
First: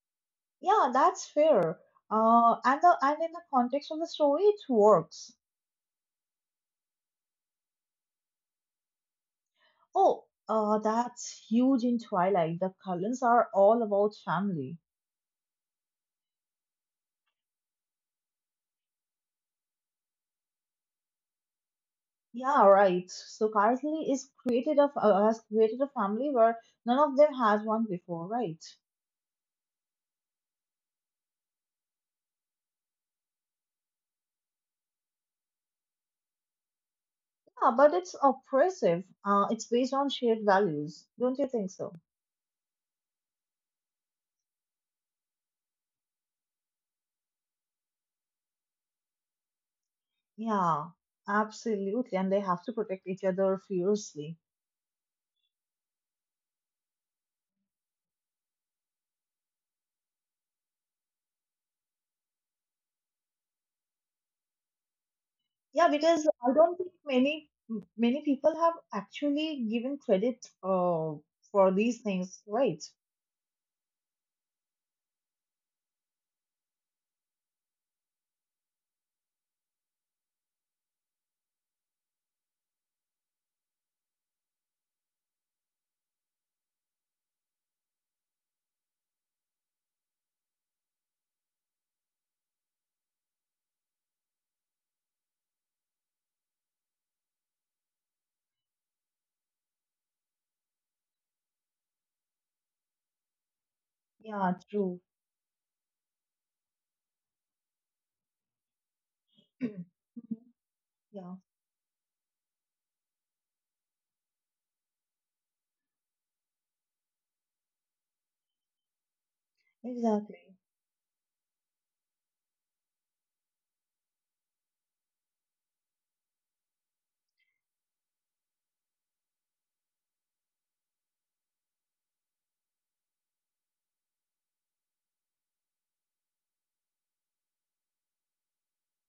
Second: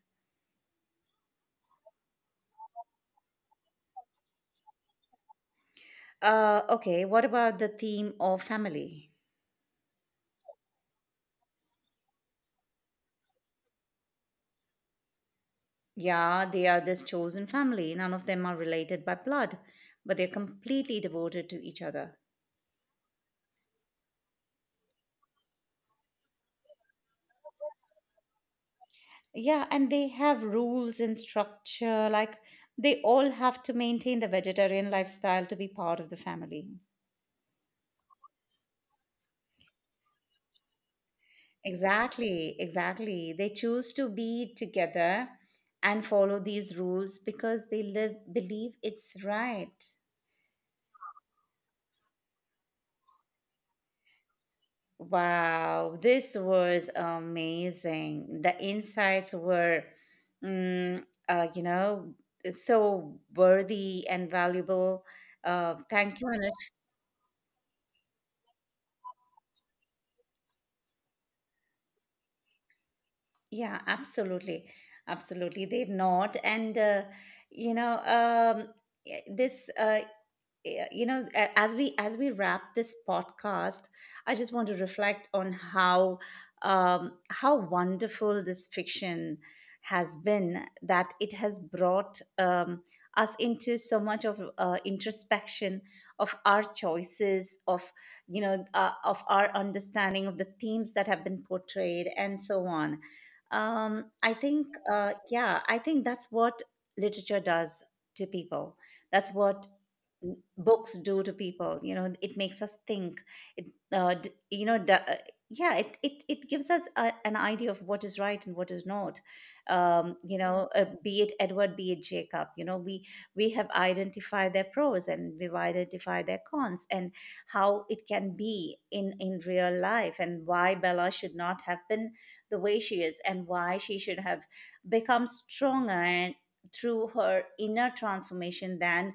B: Yeah, that's fair. And in the context of the story, it works.
A: Okay, what about the theme of family?
B: Oh, that's huge in Twilight. The Cullens are all about family.
A: Yeah, they are this chosen family. None of them are related by blood, but they're completely devoted to each other.
B: Yeah, right. So Carsley is created of has created a family where none of them has one before, right?
A: Yeah, and they have rules and structure. Like they all have to maintain the vegetarian lifestyle to be part of the family.
B: Yeah, but it's oppressive. It's based on shared values. Don't you think so?
A: Exactly, exactly. They choose to be together and follow these rules because they live believe it's right.
B: Yeah, absolutely. And they have to protect each other fiercely.
A: Wow, this was amazing. The insights were, you know, so worthy and valuable.
B: Yeah,
A: Thank you,
B: because I
A: Anush.
B: don't think many people have actually given credit for these things, right?
A: Yeah, absolutely, absolutely. They've not, and you know, yeah, you know, as we wrap this podcast, I just want to reflect on how, how wonderful this fiction has been, that it has brought, us into so much of introspection of our choices, of you know, of our understanding of the themes that have been portrayed, and so on. um, i
B: Yeah,
A: think
B: true.
A: uh,
B: [clears throat]
A: yeah, I think that's what literature does to people, that's what
B: Mhm.
A: books do to
B: Yeah,
A: people, you know, it makes us think, it you know, yeah, it gives us a, an idea of what is right and what is not. You
B: exactly.
A: know, be it Edward, be it Jacob, you know, we have identified their pros, and we've identified their cons, and how it can be in real life, and why Bella should not have been the way she is, and why she should have become stronger, and through her inner transformation, than,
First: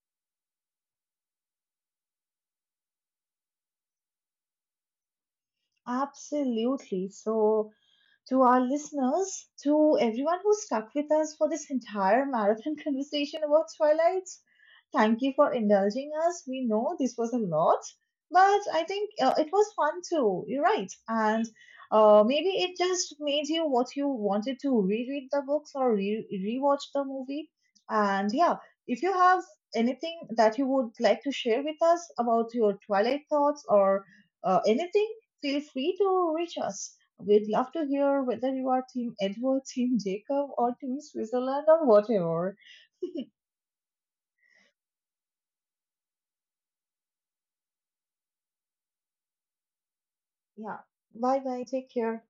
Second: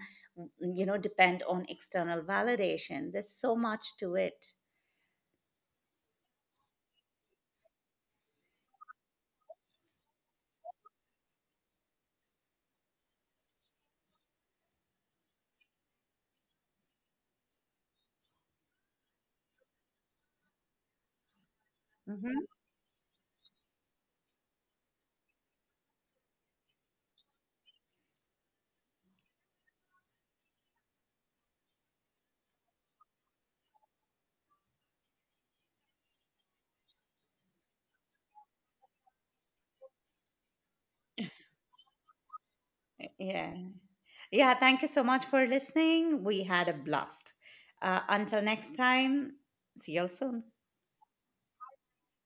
A: you know, depend on external validation. There's so much to it.
B: Absolutely. So to our listeners, to everyone who stuck with us for this entire marathon [laughs] conversation about Twilight. Thank you for indulging us. We know this was a lot, but I think it was fun too. You're right. And maybe
A: Hmm.
B: it just made you what you wanted to reread the books or rewatch the movie. And yeah, if you have anything that you would like to share with us about your Twilight thoughts or anything, feel free to reach us. We'd love to hear whether you are Team Edward, [laughs] Team Jacob, or Team Switzerland, or whatever.
A: Yeah, yeah, thank you so much for listening, we had a blast. Until next time, see you all soon.
B: [laughs] yeah. Bye bye. Take care.